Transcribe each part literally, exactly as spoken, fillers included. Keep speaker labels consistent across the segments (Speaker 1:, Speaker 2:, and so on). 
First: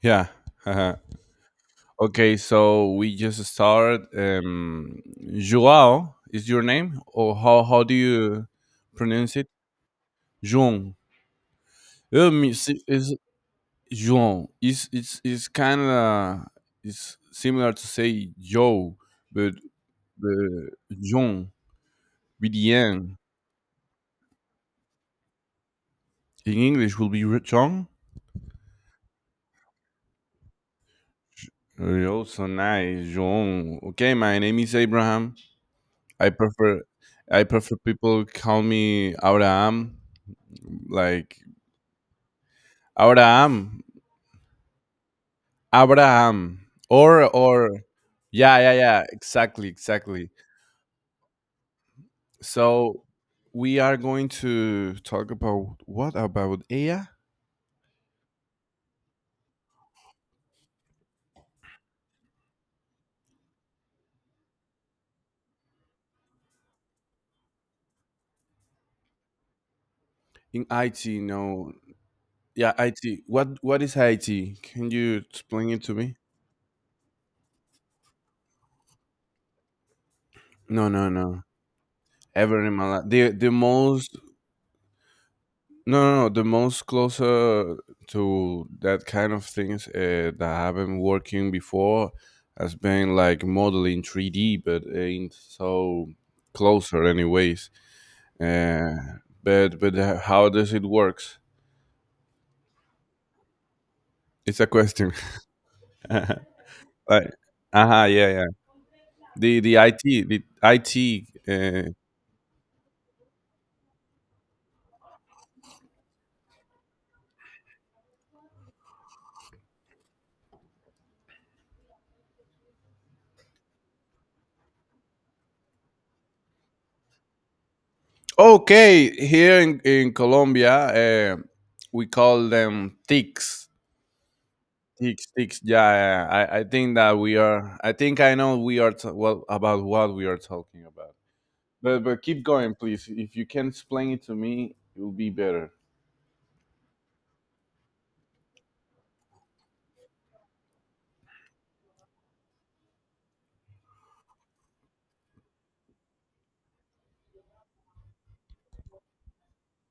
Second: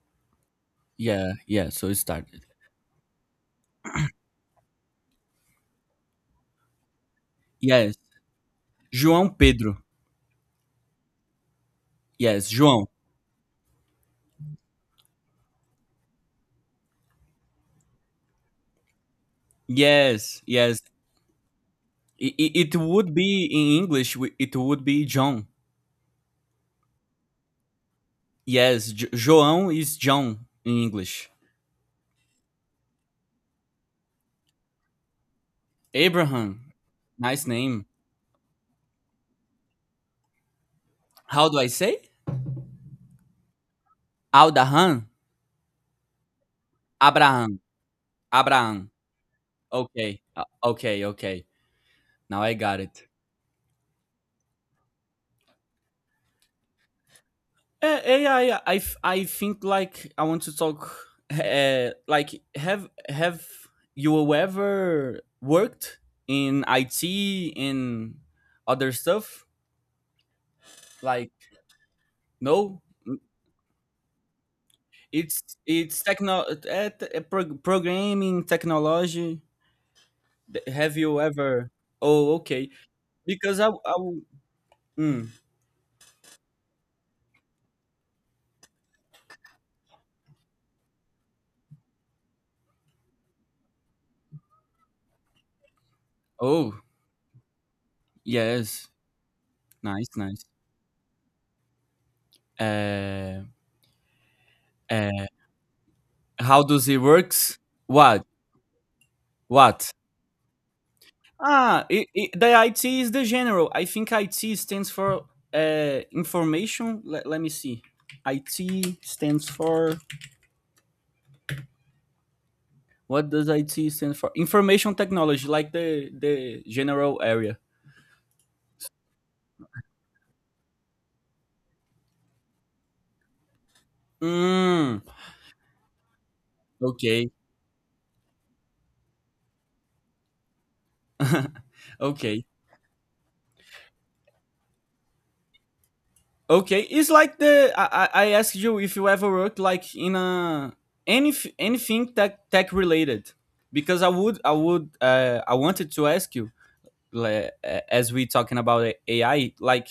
Speaker 1: Yeah. Haha.
Speaker 2: Yeah, yeah, so it
Speaker 1: Okay,
Speaker 2: started.
Speaker 1: so we just started. Um, Joao is your name, or how how do
Speaker 2: Yes.
Speaker 1: you
Speaker 2: João
Speaker 1: pronounce it?
Speaker 2: Pedro.
Speaker 1: João. Um,
Speaker 2: Yes,
Speaker 1: is
Speaker 2: João.
Speaker 1: is João. It's it's it's kind of it's similar to say Joe, but
Speaker 2: Yes,
Speaker 1: the
Speaker 2: yes.
Speaker 1: João
Speaker 2: I- i-
Speaker 1: with the
Speaker 2: It, would
Speaker 1: N
Speaker 2: be in English, we- it would be John.
Speaker 1: in English will be re- John.
Speaker 2: Yes, Jo- João is John in English.
Speaker 1: Oh, so nice, João. Okay, my name is Abraham. I
Speaker 2: Abraham.
Speaker 1: prefer
Speaker 2: Nice
Speaker 1: I prefer
Speaker 2: name.
Speaker 1: people call me Abraham. Like
Speaker 2: How do I say?
Speaker 1: Abraham,
Speaker 2: Aldahan?
Speaker 1: Abraham, or
Speaker 2: Abraham.
Speaker 1: or yeah, yeah,
Speaker 2: Abraham.
Speaker 1: yeah, exactly,
Speaker 2: Okay.
Speaker 1: exactly.
Speaker 2: uh, Okay, okay. Now I got
Speaker 1: So
Speaker 2: it.
Speaker 1: we are going to talk about what about A I
Speaker 2: Uh, yeah, yeah. I, f- I think like I want to talk. Uh, like have have you ever worked in I T in other stuff?
Speaker 1: in I T?
Speaker 2: Like
Speaker 1: No, yeah,
Speaker 2: no,
Speaker 1: IT. What what is I T? Can you
Speaker 2: it's
Speaker 1: explain it to
Speaker 2: it's
Speaker 1: me?
Speaker 2: techno uh, t- uh, prog- programming technology. Th-
Speaker 1: No,
Speaker 2: Have
Speaker 1: no,
Speaker 2: you
Speaker 1: no.
Speaker 2: ever? Oh,
Speaker 1: Ever
Speaker 2: okay.
Speaker 1: in my life, the the
Speaker 2: Because I I
Speaker 1: most.
Speaker 2: w- Mm.
Speaker 1: No, no, no. The most closer to that kind of things uh, that I've been working before has been like modeling three D, but ain't so
Speaker 2: Oh,
Speaker 1: closer, anyways.
Speaker 2: yes,
Speaker 1: Uh, but but
Speaker 2: nice,
Speaker 1: uh,
Speaker 2: nice.
Speaker 1: how does it works?
Speaker 2: Uh,
Speaker 1: It's a question.
Speaker 2: uh,
Speaker 1: Like,
Speaker 2: how does it works?
Speaker 1: uh-huh,
Speaker 2: What
Speaker 1: yeah, yeah. The the
Speaker 2: what?
Speaker 1: IT, the IT.
Speaker 2: Ah,
Speaker 1: Uh,
Speaker 2: I I the I T is the general. I think I T stands for uh, information. Let, let me see. I T stands for, what does I T stand for? Information technology, like the the general area.
Speaker 1: okay, here in in Colombia, uh, we call them T I Cs.
Speaker 2: Mm,
Speaker 1: Ticks, ticks. Yeah, yeah, yeah. I, I think that
Speaker 2: okay,
Speaker 1: we are. I think I know we are t- well about what we are talking about. But but keep
Speaker 2: okay,
Speaker 1: going, please. If you can explain it to me, it will be better.
Speaker 2: okay. It's like the I, I I asked you if you ever worked like in a any anything tech tech related, because I would I would uh, I wanted to ask you like, uh, as we talking about A I, like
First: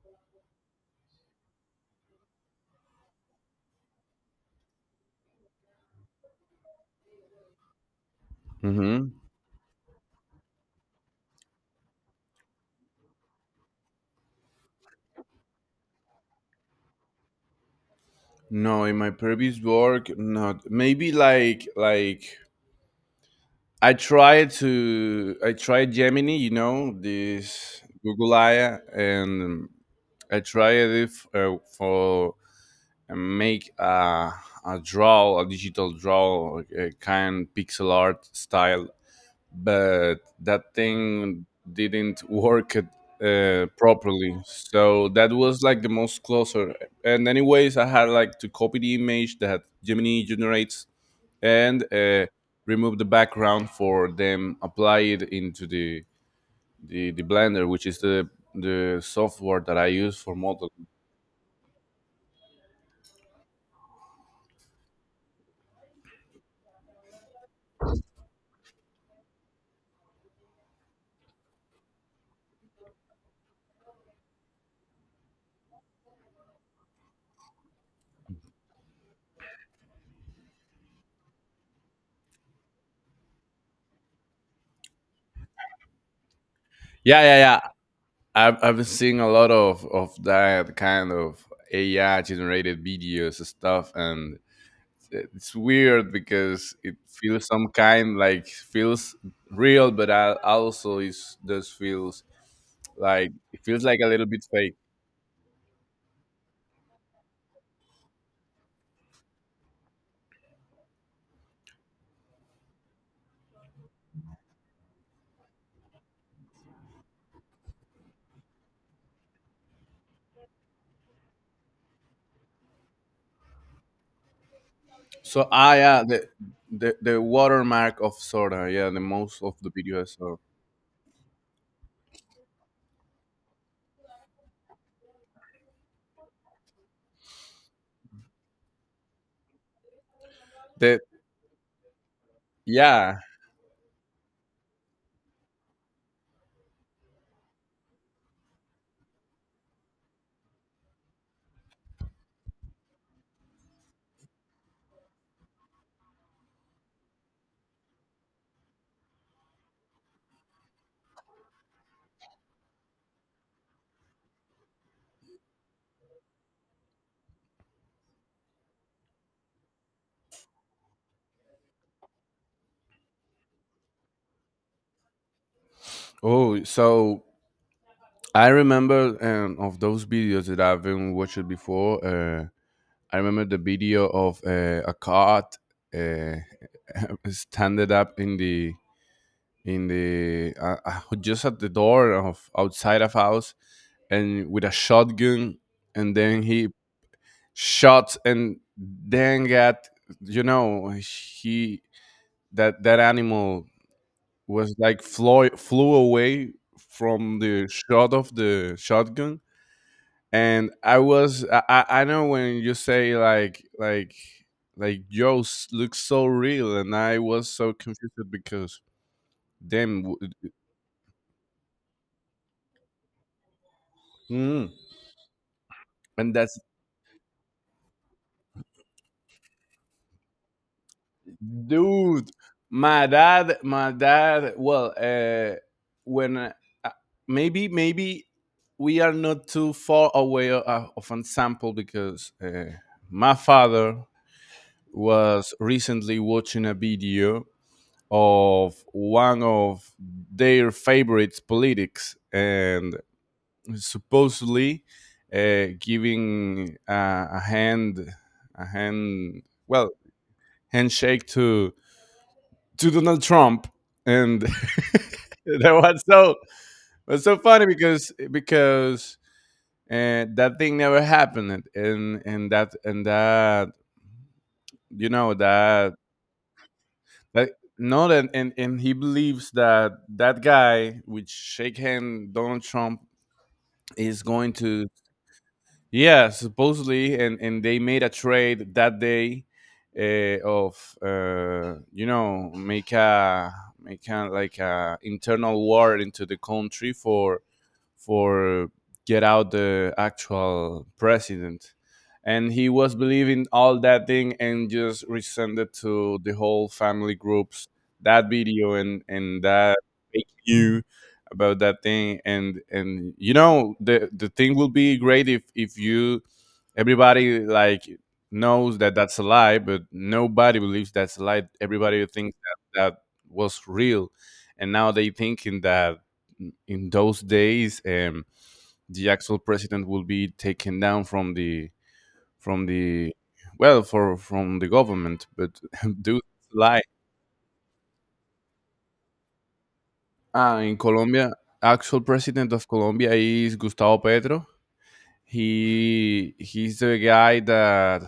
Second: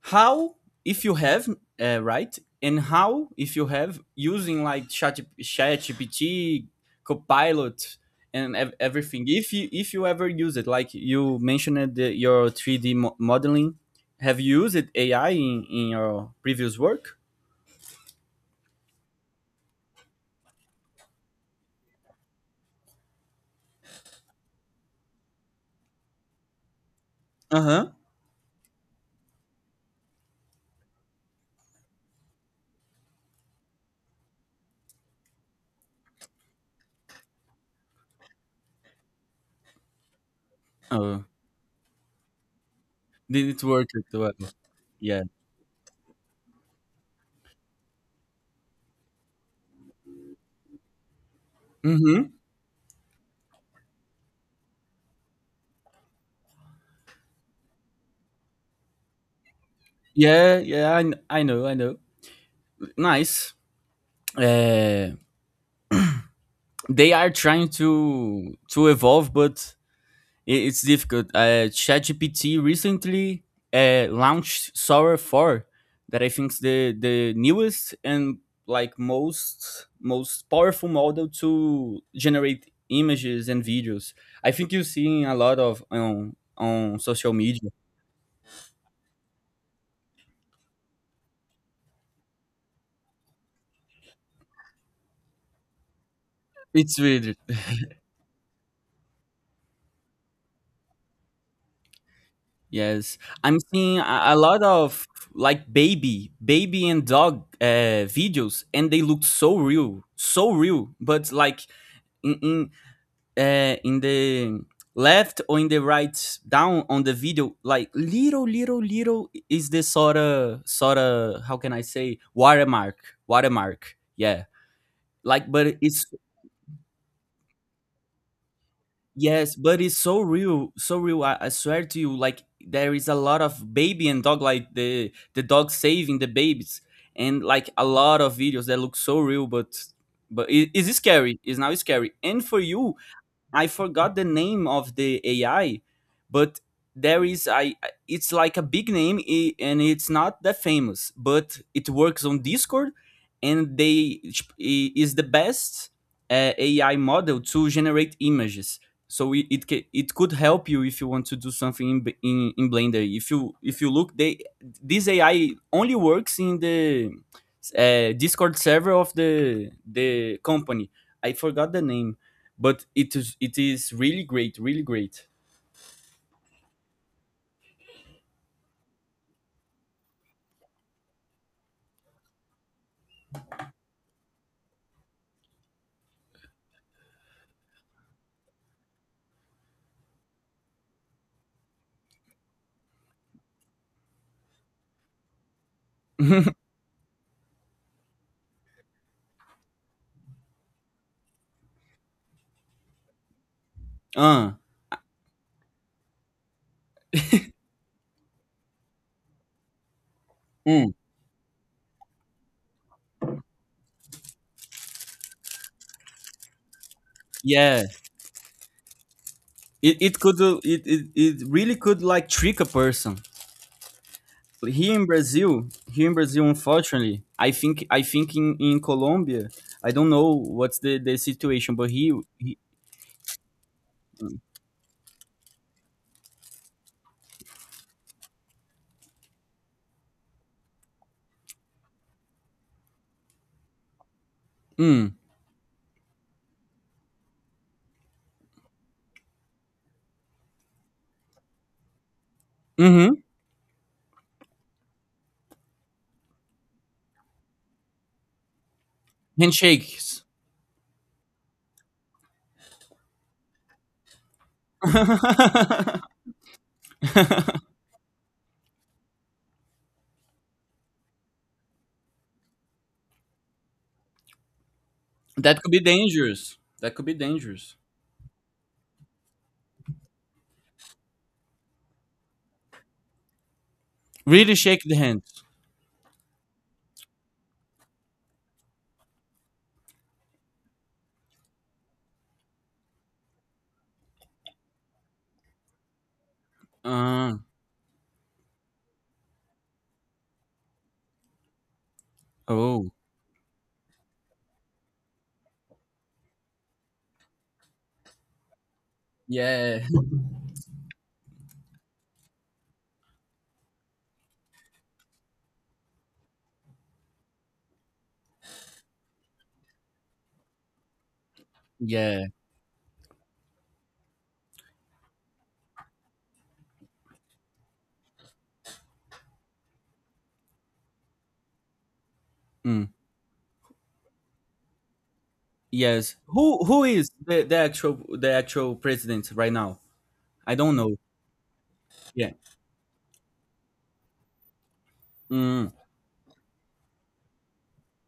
Speaker 2: how if you have uh, right, and how if you have using like chat chat gpt, copilot, and ev-
Speaker 1: Mm-hmm.
Speaker 2: everything, if you if you ever use it, like you mentioned the, your three d mo- modeling. Have you used ai in, in your previous work?
Speaker 1: No, in my previous work, not maybe like like I tried to I tried Gemini, you know, this
Speaker 2: Uh-huh.
Speaker 1: Google A I, and I tried it f- uh, for and make a, a draw, a digital draw, like a kind pixel art style, but that
Speaker 2: Oh,
Speaker 1: thing didn't work it,
Speaker 2: did it
Speaker 1: uh,
Speaker 2: work at well?
Speaker 1: properly. So
Speaker 2: Yeah.
Speaker 1: that was like the most closer. And anyways, I had like to copy the image that Gemini generates and uh,
Speaker 2: Mm-hmm.
Speaker 1: remove the background for them, apply it into the the, the Blender, which is the the software that I use for
Speaker 2: Yeah,
Speaker 1: modeling.
Speaker 2: yeah I, kn- I know i know. Nice. Uh, they are trying to to evolve, but it- it's difficult. Uh, ChatGPT recently uh, launched Sora four, that I think is the the newest and like most most powerful model to generate images and videos. I think you're seeing a lot of on on
Speaker 1: Yeah,
Speaker 2: social
Speaker 1: yeah, yeah.
Speaker 2: media.
Speaker 1: I've I've been seeing a lot of of that kind of A I generated videos and stuff, and it's weird because it
Speaker 2: It's weird.
Speaker 1: feels some kind like feels real, but I also is does feels
Speaker 2: Yes,
Speaker 1: like
Speaker 2: I'm
Speaker 1: it feels
Speaker 2: seeing
Speaker 1: like a
Speaker 2: a,
Speaker 1: little
Speaker 2: a
Speaker 1: bit
Speaker 2: lot
Speaker 1: fake.
Speaker 2: of like baby, baby and dog uh, videos, and they look so real, so real. But like in, in uh, in the left or in the right down on the video, like little little little is the sort of sort of, how can I say, watermark. Watermark, yeah.
Speaker 1: So
Speaker 2: Like but
Speaker 1: ah yeah,
Speaker 2: it's,
Speaker 1: the the, the watermark of Sora, yeah, the most
Speaker 2: yes
Speaker 1: of the
Speaker 2: but it's
Speaker 1: video I
Speaker 2: so
Speaker 1: saw.
Speaker 2: real, so real. i, I swear to you, like there is a lot of baby and dog, like the the dog saving the babies, and like a lot of videos that look so real. but but it is
Speaker 1: The
Speaker 2: scary, it's now scary. And for you,
Speaker 1: yeah.
Speaker 2: I forgot the name of the A I, but there is I it's like a big name, i- and it's not that famous, but it works on Discord, and they, i- is the best uh, A I model to generate images. So it it, ca- it could help you if you want to do something in, B- in in Blender. If you if you look, they, this A I only works in the uh, Discord server of the the company. I forgot the name, but it is it is really great, really great.
Speaker 1: Oh, so I remember um, of those videos that I've been watching before. Uh, I remember the video of uh, a cat uh, standing up in the in the uh, uh, just at the door of outside of house and with a shotgun and then he shot and then got, you know, he that that animal
Speaker 2: Uh,
Speaker 1: was like flew flew away from the shot of the shotgun, and
Speaker 2: mm,
Speaker 1: I was I, I know when you say like like like yo s- looks so real and I was so
Speaker 2: yeah,
Speaker 1: confused because
Speaker 2: it,
Speaker 1: damn
Speaker 2: it
Speaker 1: w-
Speaker 2: could uh, it, it, it really could like trick a person.
Speaker 1: mm,
Speaker 2: Here in Brazil, here in
Speaker 1: and
Speaker 2: Brazil,
Speaker 1: that's
Speaker 2: unfortunately, I think I think in, in Colombia, I don't know what's the, the situation, but he,
Speaker 1: dude.
Speaker 2: he
Speaker 1: My dad my dad well uh when uh, uh, maybe maybe we are not too far away o- uh, of an sample because uh, my father
Speaker 2: mm,
Speaker 1: was recently watching a video of one of their favorite politics and
Speaker 2: mm-hmm,
Speaker 1: supposedly uh, giving uh, a hand a hand well
Speaker 2: handshakes.
Speaker 1: handshake to to Donald Trump and that
Speaker 2: That
Speaker 1: was so was so funny because because uh, that thing never happened, and and that and that you know
Speaker 2: could be
Speaker 1: that.
Speaker 2: dangerous. That could be
Speaker 1: Like,
Speaker 2: dangerous.
Speaker 1: no, that and and he believes that that guy, which shake hand Donald Trump, is going
Speaker 2: Really shake
Speaker 1: to
Speaker 2: the hands.
Speaker 1: yeah, supposedly, and and they made a trade that day, uh, of uh, you know, make a make a like a internal war into the country
Speaker 2: Uh,
Speaker 1: for for get out the actual president, and he
Speaker 2: oh,
Speaker 1: was believing all that thing and just resend it to the whole family groups that video and and that
Speaker 2: yeah,
Speaker 1: fake you about that thing, and and you know the the thing will be great if if you everybody like knows that that's a lie, but nobody believes that's a lie. Everybody
Speaker 2: yeah.
Speaker 1: thinks that that was real, and now they thinking that in those days um, the actual president will be taken down from the from
Speaker 2: Mm.
Speaker 1: the well for from the government, but
Speaker 2: Yes.
Speaker 1: do
Speaker 2: Who
Speaker 1: lie.
Speaker 2: who is the, the actual, the actual president right now? I
Speaker 1: Ah,
Speaker 2: don't
Speaker 1: in
Speaker 2: know.
Speaker 1: Colombia, actual
Speaker 2: Yeah.
Speaker 1: president of Colombia is Gustavo Petro.
Speaker 2: Mm.
Speaker 1: He he's the guy that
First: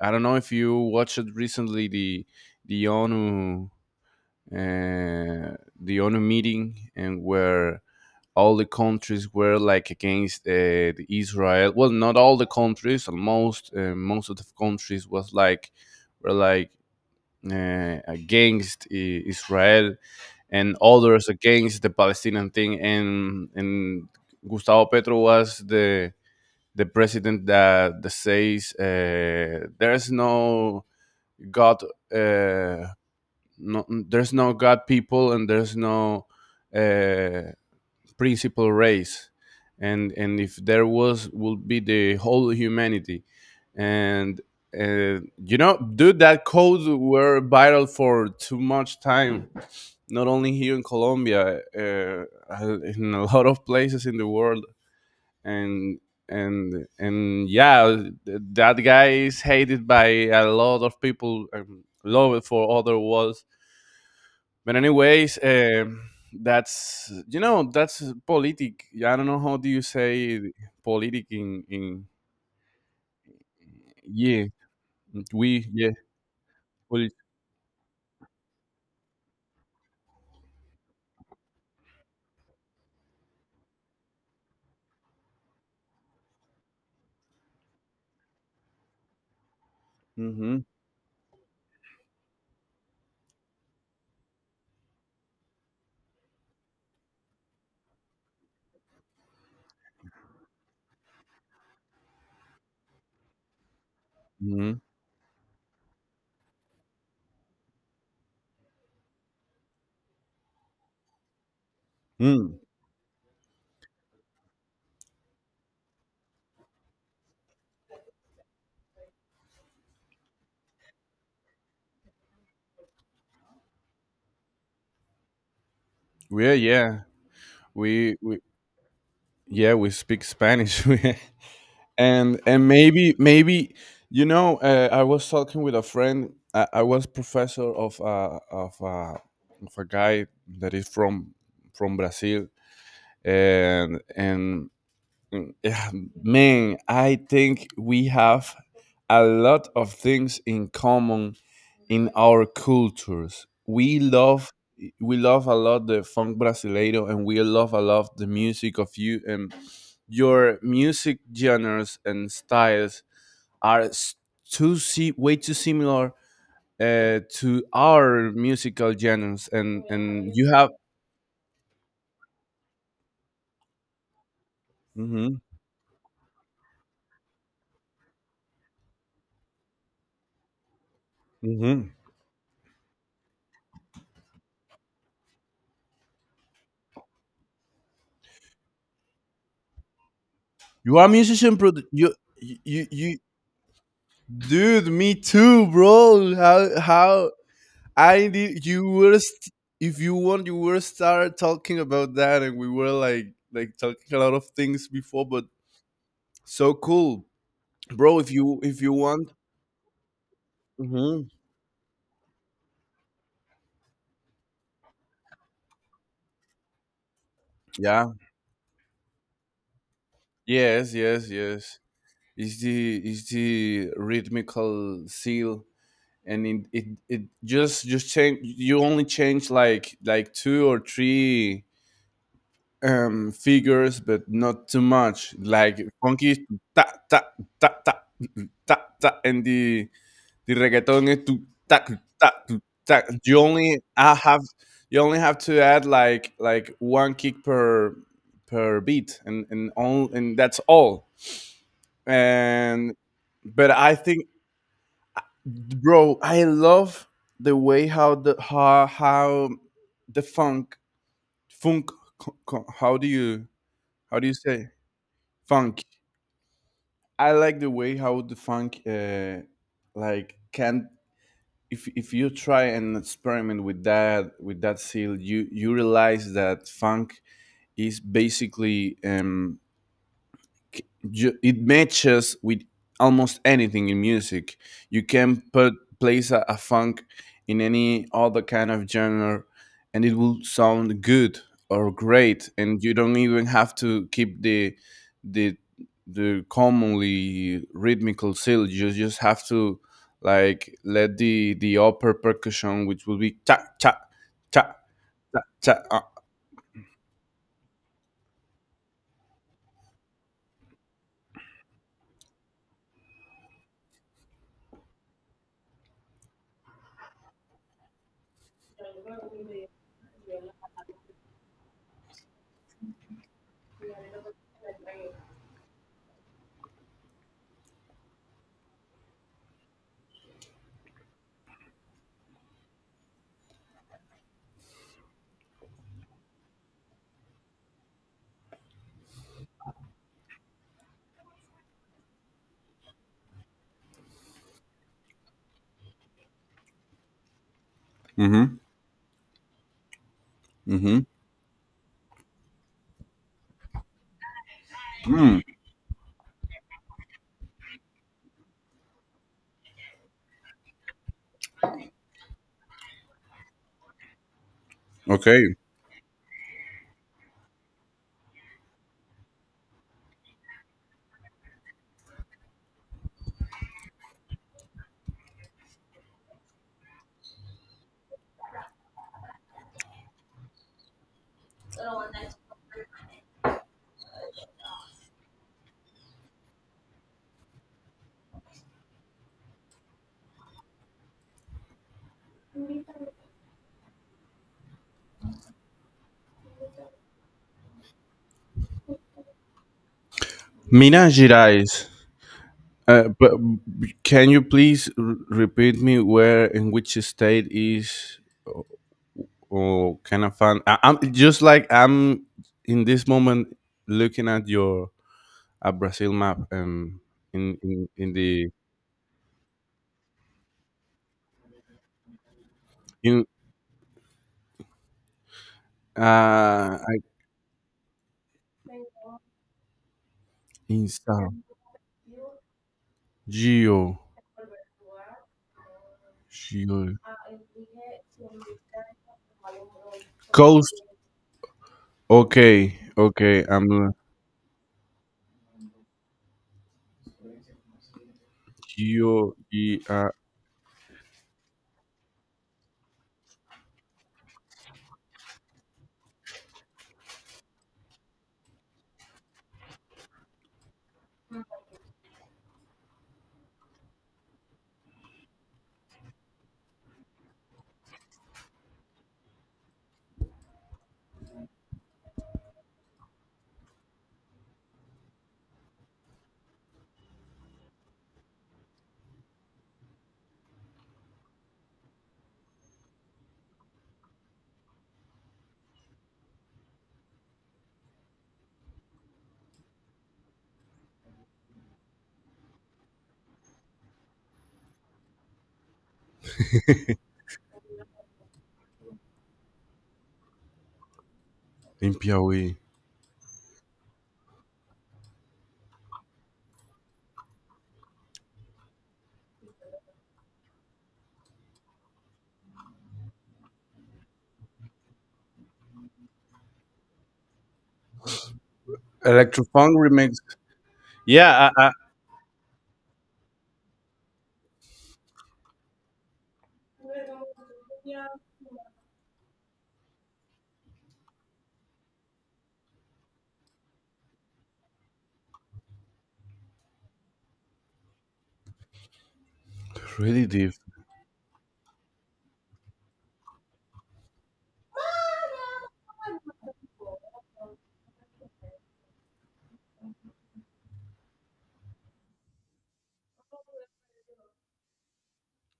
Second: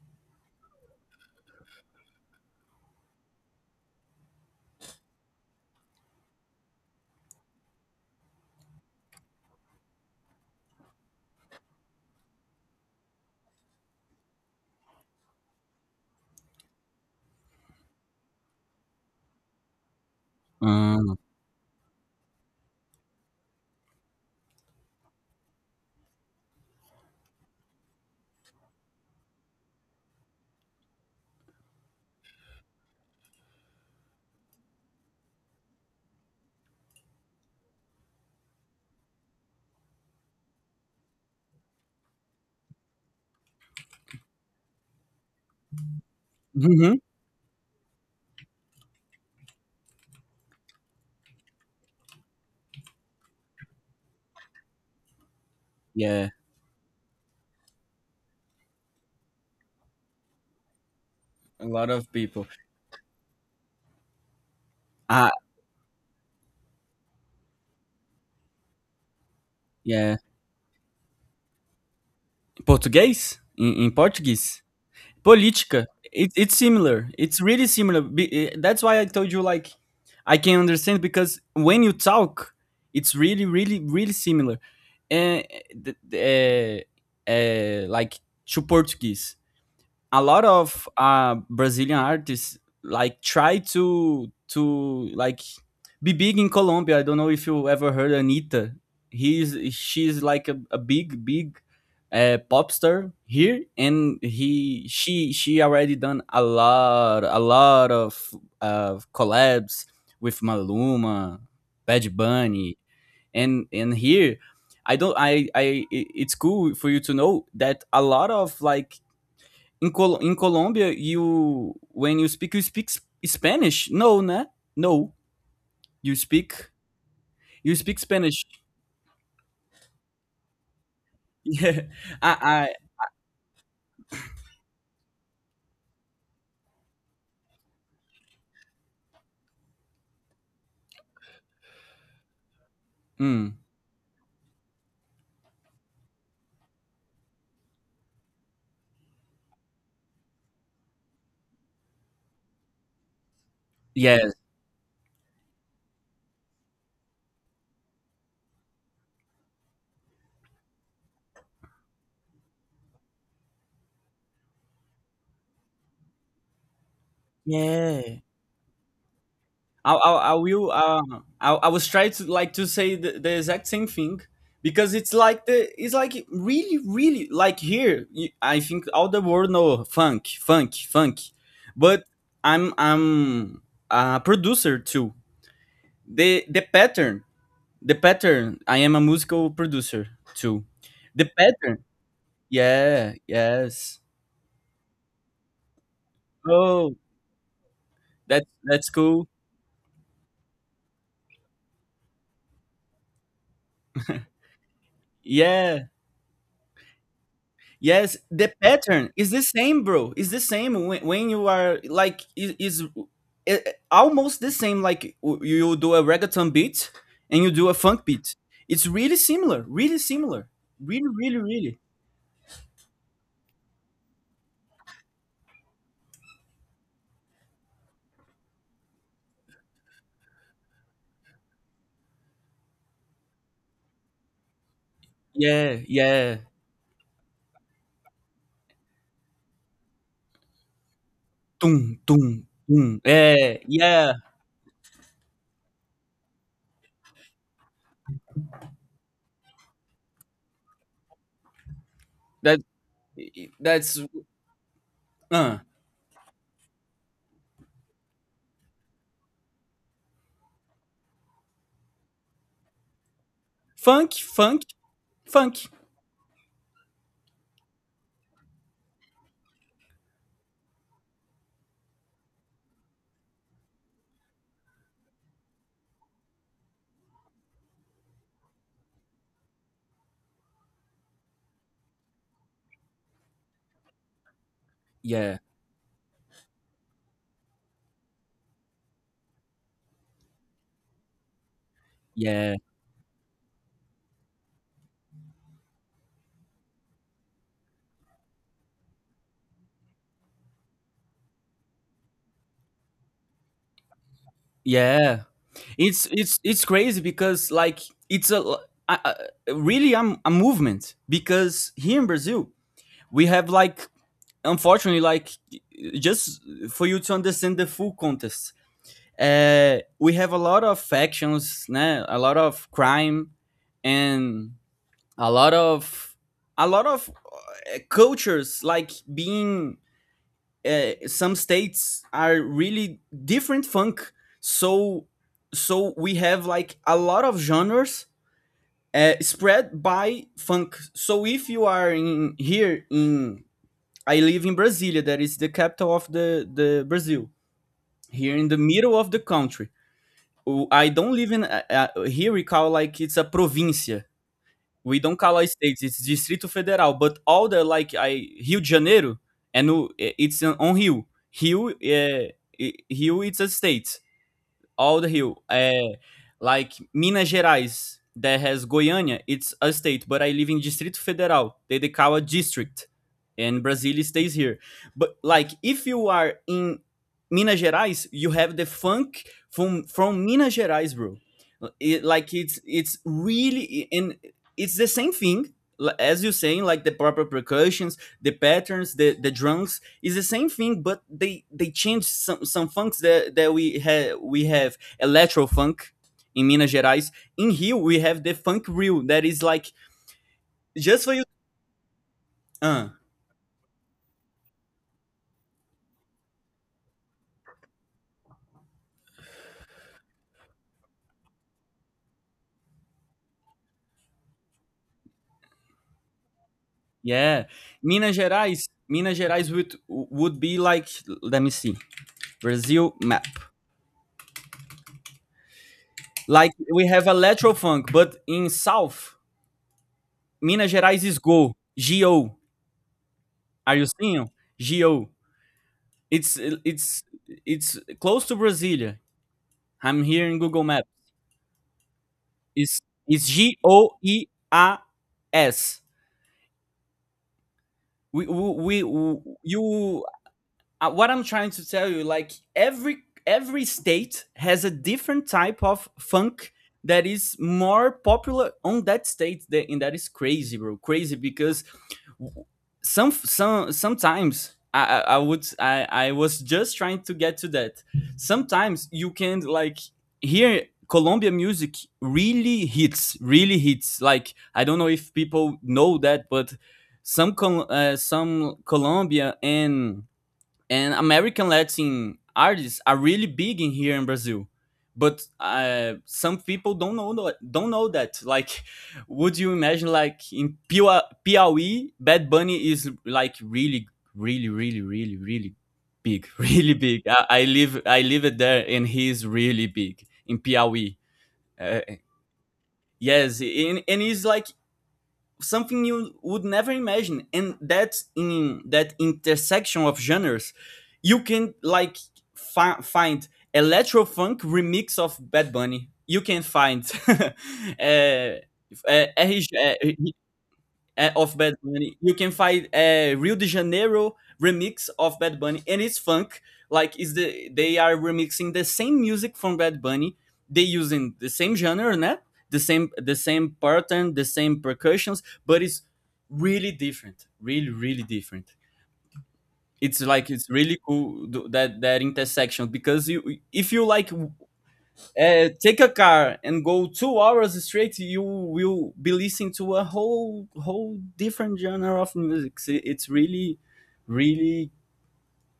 Speaker 1: I don't know if you watched recently the the ONU, uh, the ONU meeting, and where all the countries were like against uh, the Israel. Well, not all the countries, almost uh, most of the countries was like were like uh, against I- Israel and
Speaker 2: Mm.
Speaker 1: others against the Palestinian thing. And and Gustavo Petro was the the president that, that says uh, there's no God, uh, no, there's no God people, and there's no uh, principal race, and and if there was would be the whole humanity and, uh, you know dude that codes
Speaker 2: Hmm.
Speaker 1: were vital for too much time, not only here in Colombia, uh, uh, in a lot of places in the world. And
Speaker 2: Yeah.
Speaker 1: and and yeah, th- that guy is hated by a lot of people
Speaker 2: A
Speaker 1: and
Speaker 2: lot of
Speaker 1: loved
Speaker 2: people.
Speaker 1: for other worlds. But
Speaker 2: Ah.
Speaker 1: anyways, um that's you know that's politic. I don't know how do you
Speaker 2: Yeah.
Speaker 1: say it, politic in in
Speaker 2: Portuguese in, in
Speaker 1: yeah
Speaker 2: Portuguese.
Speaker 1: we
Speaker 2: Política.
Speaker 1: yeah
Speaker 2: It, it's similar.
Speaker 1: polit-
Speaker 2: It's really similar. Be- eh, That's why I told you, like I can understand, because when you talk, it's really really really similar, and uh, like to Portuguese. A lot
Speaker 1: mm-hmm,
Speaker 2: of uh, Brazilian artists like try to to like be big in Colombia. I don't know if you ever heard Anita. He's She's like a, a big big uh, pop star here, and
Speaker 1: mm-hmm.
Speaker 2: he she she already done a lot, a lot of uh, collabs with Maluma, Bad
Speaker 1: Mm.
Speaker 2: Bunny, and and here. I don't. I. I. I- It's cool for you to know that a lot of like in Col in Colômbia, you, when you speak, you speak s- Spanish? No, né? No, you
Speaker 1: Yeah,
Speaker 2: speak
Speaker 1: yeah
Speaker 2: you speak
Speaker 1: we we
Speaker 2: Spanish.
Speaker 1: yeah, we speak Spanish We-
Speaker 2: Yeah, I,
Speaker 1: and and
Speaker 2: I
Speaker 1: maybe maybe you know, uh, I was talking with a friend. I, I was professor of uh, of uh, of a guy that is from from Brazil
Speaker 2: mm,
Speaker 1: and and mm, yeah, man, I think we have a lot of things in common in our cultures. We
Speaker 2: yes,
Speaker 1: love we love a lot the funk brasileiro, and we love a lot the music of you, and your music genres and styles are s- too si- way too similar uh, to
Speaker 2: yeah.
Speaker 1: our musical genres, and
Speaker 2: I, I, I
Speaker 1: and you have
Speaker 2: will. Uh, I, I was trying to like to say the, the exact same thing, because it's
Speaker 1: mhm,
Speaker 2: like the, it's like really really like here. you- I think all the world know funk, funk, funk,
Speaker 1: mhm.
Speaker 2: but I'm I'm a producer too. The the pattern, the pattern, I am a musical producer too.
Speaker 1: You are a
Speaker 2: The
Speaker 1: musician
Speaker 2: pattern,
Speaker 1: produ- you you
Speaker 2: yeah,
Speaker 1: you
Speaker 2: yes.
Speaker 1: dude, me too, bro. How
Speaker 2: Oh,
Speaker 1: how I
Speaker 2: that's
Speaker 1: did you
Speaker 2: that's
Speaker 1: were
Speaker 2: cool.
Speaker 1: st- if you want you were start talking about that, and we were like like talking a lot of things before, but
Speaker 2: Yeah,
Speaker 1: so cool,
Speaker 2: yes.
Speaker 1: bro. If
Speaker 2: The
Speaker 1: you if you
Speaker 2: pattern is
Speaker 1: want,
Speaker 2: the same, bro. It's the same when,
Speaker 1: hmm
Speaker 2: when you are like is is eh, eh, almost the same. Like w- you do a reggaeton beat and you do a funk
Speaker 1: yeah,
Speaker 2: beat. It's really similar. Really similar.
Speaker 1: yes,
Speaker 2: Really,
Speaker 1: yes,
Speaker 2: really, really.
Speaker 1: yes. It's the it's the rhythmical seal, and it it, it just just change. You only change like like two or three um figures but not too much.
Speaker 2: Yeah,
Speaker 1: Like funky
Speaker 2: yeah.
Speaker 1: is ta ta ta ta ta ta and the the reggaeton is tu ta tu,
Speaker 2: Doom,
Speaker 1: ta
Speaker 2: doom,
Speaker 1: tu,
Speaker 2: doom.
Speaker 1: ta you
Speaker 2: Yeah,
Speaker 1: only
Speaker 2: yeah.
Speaker 1: I have you only have to add like like one kick per per beat and and all and that's all,
Speaker 2: That
Speaker 1: and but I
Speaker 2: that's
Speaker 1: think
Speaker 2: uh
Speaker 1: bro, I love the way how the how how the funk funk co- co- how do you
Speaker 2: Funk,
Speaker 1: how do you
Speaker 2: funk,
Speaker 1: say
Speaker 2: funk.
Speaker 1: funk. I like the way how the funk, uh, like, can if if you try and experiment with that with that seal, you you realize that funk is basically um, c- ju- it matches with almost anything in music. You
Speaker 2: Yeah,
Speaker 1: can put place a, a funk in any other kind of genre, and it will sound good or great,
Speaker 2: yeah,
Speaker 1: and you don't even have to keep the the the commonly rhythmical seal. You just have to like let the the upper percussion, which will be cha cha cha
Speaker 2: yeah.
Speaker 1: cha cha. Uh.
Speaker 2: It's it's it's crazy because like it's a l- I- I- really I'm a movement, because here in Brazil we have like, unfortunately, like, just for you to understand the full context. Uh, we have a lot of factions, né? A lot of crime, and a lot of, a lot of uh, cultures like being uh, some states are really different funk. So so we have like a lot of genres uh, spread by funk. So if you are in here in, I live in Brasilia, that is the capital of the the Brazil, here in the
Speaker 1: Mm-hmm.
Speaker 2: middle of the country. Oh, I
Speaker 1: Mm-hmm.
Speaker 2: don't live in uh, uh, here. We call, like it's a provincia, we don't call it states. It's Distrito Federal. But all the like, I Rio de Janeiro, and it's on Rio. Rio, é, i- Rio, it's a state, all the hill.
Speaker 1: Okay.
Speaker 2: Uh, like Minas Gerais, that has Goiânia. It's a state, but I live in Distrito Federal. They they call a district, and Brazil stays here. But like, if you are in Minas Gerais, you have the funk from from Minas Gerais, bro. It, like it's it's really, and it's the same thing, l- as you saying, like the proper percussions, the patterns, the the drums, it's the same thing, but they they changed some some funks that that we have. We have electro funk in Minas Gerais. In Rio, we have the funk reel, that is like, just
Speaker 1: Mina
Speaker 2: for you.
Speaker 1: Gerais.
Speaker 2: Uh,
Speaker 1: Uh, but can you please r- repeat me where in which state is or kind of fun? I, I'm just like I'm in this moment looking at your at Brazil map and
Speaker 2: yeah,
Speaker 1: in in,
Speaker 2: Minas
Speaker 1: in the
Speaker 2: Gerais. Minas Gerais would would be like, let me see, Brazil map.
Speaker 1: in
Speaker 2: Like,
Speaker 1: uh
Speaker 2: we
Speaker 1: I,
Speaker 2: have electro funk, but in South Minas
Speaker 1: in
Speaker 2: Gerais is
Speaker 1: Sao
Speaker 2: go go. Are you
Speaker 1: Geo
Speaker 2: seeing go? It's
Speaker 1: Geo
Speaker 2: it's it's close to Brasilia. I'm here in Google
Speaker 1: Coast.
Speaker 2: Map.
Speaker 1: Okay,
Speaker 2: It's it's
Speaker 1: okay.
Speaker 2: G
Speaker 1: I'm
Speaker 2: O E A S. We, we, we
Speaker 1: Geo e,
Speaker 2: you
Speaker 1: uh,
Speaker 2: uh, What I'm trying to tell you, like every every state has a different type of funk that is more popular on that state that, and that is crazy, bro, crazy. Because some some sometimes I, I I would I, I was just trying to get to that. Sometimes you can like hear Colombia music, really hits, really hits. Like, I don't know if people know that, but some Col- uh, some Colombia and and American Latin artists are really big in here in Brazil. But uh, some people don't know, don't know that. Like, would you imagine, like, in Piau- Piauí, Bad Bunny is like really, really, really, really, really big, really big. I, I live I live it there, and he's really big in Piauí. Uh,
Speaker 1: in Piauí.
Speaker 2: yes, and, and he's like something you would never imagine, and that's in that intersection of genres. You can like fi- find electro funk remix of bad bunny, you can find uh, uh, R G, uh,
Speaker 1: Electrofunk remix.
Speaker 2: uh, of
Speaker 1: Yeah,
Speaker 2: Bad
Speaker 1: I, I,
Speaker 2: Bunny. You can find a Rio de Janeiro remix of Bad Bunny, and it's funk. Like, is the, they are remixing the same music from Bad Bunny. They using the same genre, né? The same the same pattern, the same percussions, but it's really different. Really, really different. It's
Speaker 1: really
Speaker 2: like it's
Speaker 1: deep.
Speaker 2: really cool th- that that intersection, because you, if you like, w- uh, take a car and go two hours straight, you will be listening to a whole, whole different genre of music. So it's really, really,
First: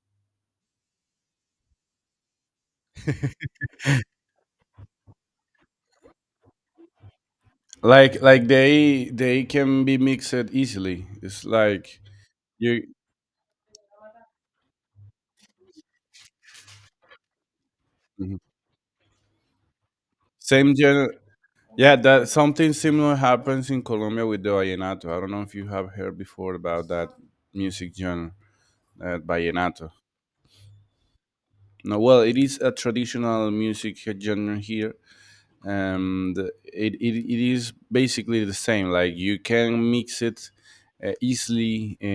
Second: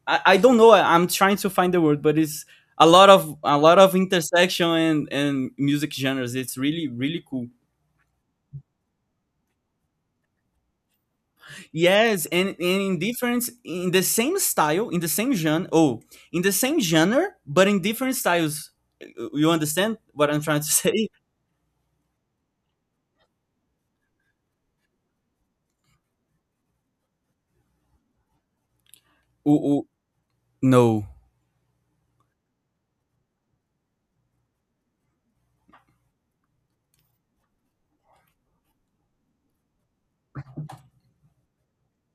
Speaker 2: I, I don't know. I, I'm trying to find the word, but it's a lot of, a lot of intersection and and music genres. It's really really cool.
Speaker 1: Like like they they can be mixed easily. It's like
Speaker 2: Yes, and, and
Speaker 1: you
Speaker 2: in different in the same style, in the same genre. Oh, in the same genre, but in different
Speaker 1: mhm.
Speaker 2: styles. You understand what I'm trying to
Speaker 1: Same
Speaker 2: say?
Speaker 1: genre. Yeah, that something similar happens in Colombia with the vallenato. I don't know if you have heard before about that music genre, uh,
Speaker 2: Ooh, ooh,
Speaker 1: vallenato.
Speaker 2: no,
Speaker 1: No, well, it is a traditional music genre here, and it, it, it is basically the same like you can mix it uh, easily uh,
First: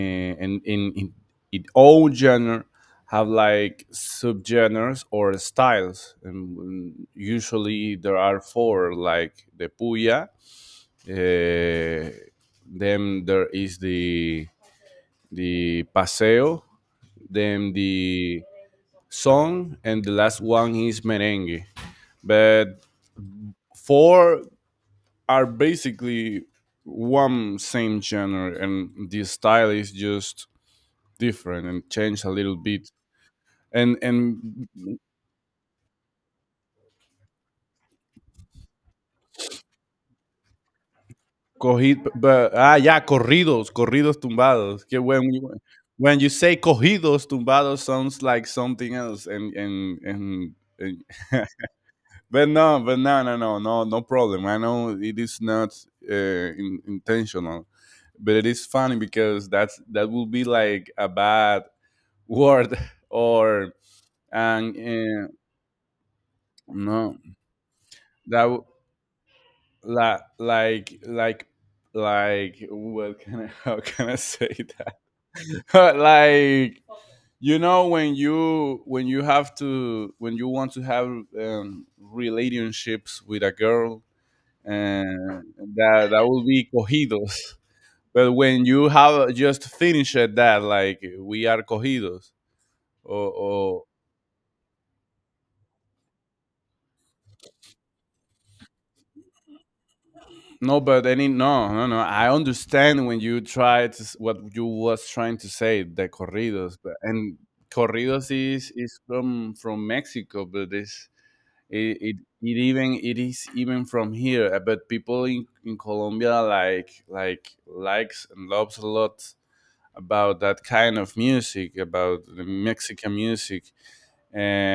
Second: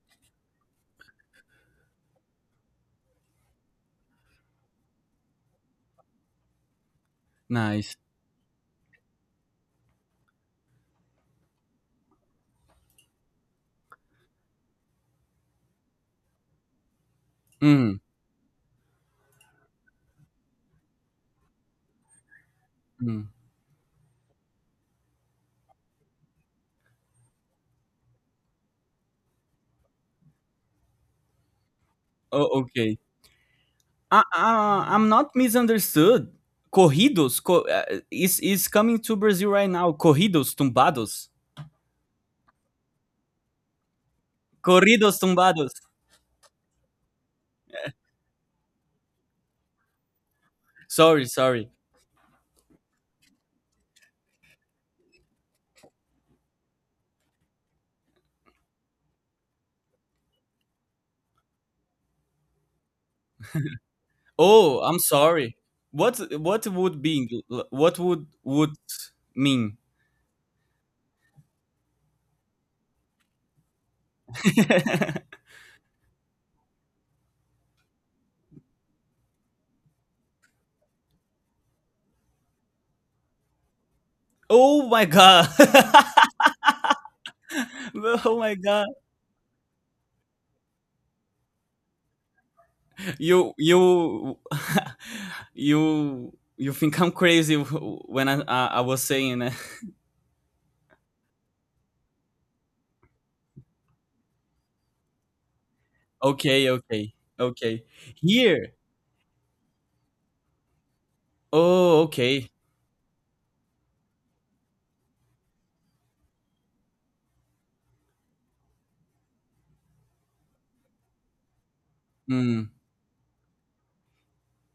Speaker 1: and in, in it all genre have like subgenres or styles, and mm, usually
Speaker 2: nice.
Speaker 1: there are four like the puya, uh, then there is the the paseo, then
Speaker 2: Mm.
Speaker 1: the song, and the last one is merengue, but
Speaker 2: Mm.
Speaker 1: four are basically one same genre, and the style is just different and changed a little
Speaker 2: Oh,
Speaker 1: bit,
Speaker 2: okay.
Speaker 1: and
Speaker 2: I,
Speaker 1: and
Speaker 2: I, I'm not misunderstood. Corridos co- uh, is is coming to Brazil right now. Corridos tumbados.
Speaker 1: cogid but ah yeah corridos corridos tumbados que
Speaker 2: Corridos
Speaker 1: when you
Speaker 2: tumbados.
Speaker 1: when you say cogidos tumbados sounds like something else and and and, and
Speaker 2: Sorry, sorry.
Speaker 1: but no but no no no no no problem. I know it is not uh, in, intentional, but it is funny because that's that will be like a bad word or and
Speaker 2: Oh, I'm
Speaker 1: uh,
Speaker 2: sorry. What what would
Speaker 1: no
Speaker 2: be Engl- what would
Speaker 1: that w-
Speaker 2: would mean?
Speaker 1: la, like like like what can I how can I say that like you know when you when you have to when you want to have um, relationships with a girl,
Speaker 2: Oh my
Speaker 1: and
Speaker 2: god.
Speaker 1: that that will be cogidos, but
Speaker 2: Oh my
Speaker 1: when
Speaker 2: god.
Speaker 1: you have just finished that like we are cogidos or,
Speaker 2: You
Speaker 1: or
Speaker 2: you you you think I'm crazy when I I, I was saying, eh?
Speaker 1: no, but any no, no, no. I understand when you try to s- what you was trying to say, the
Speaker 2: Okay,
Speaker 1: corridos, but
Speaker 2: okay,
Speaker 1: and
Speaker 2: okay.
Speaker 1: corridos is
Speaker 2: Here,
Speaker 1: is from from Mexico, but this it,
Speaker 2: oh,
Speaker 1: it
Speaker 2: okay.
Speaker 1: it even it is even from here. uh, But people in in Colombia like like likes and loves a lot about that kind of music, about the
Speaker 2: Mm.
Speaker 1: Mexican music,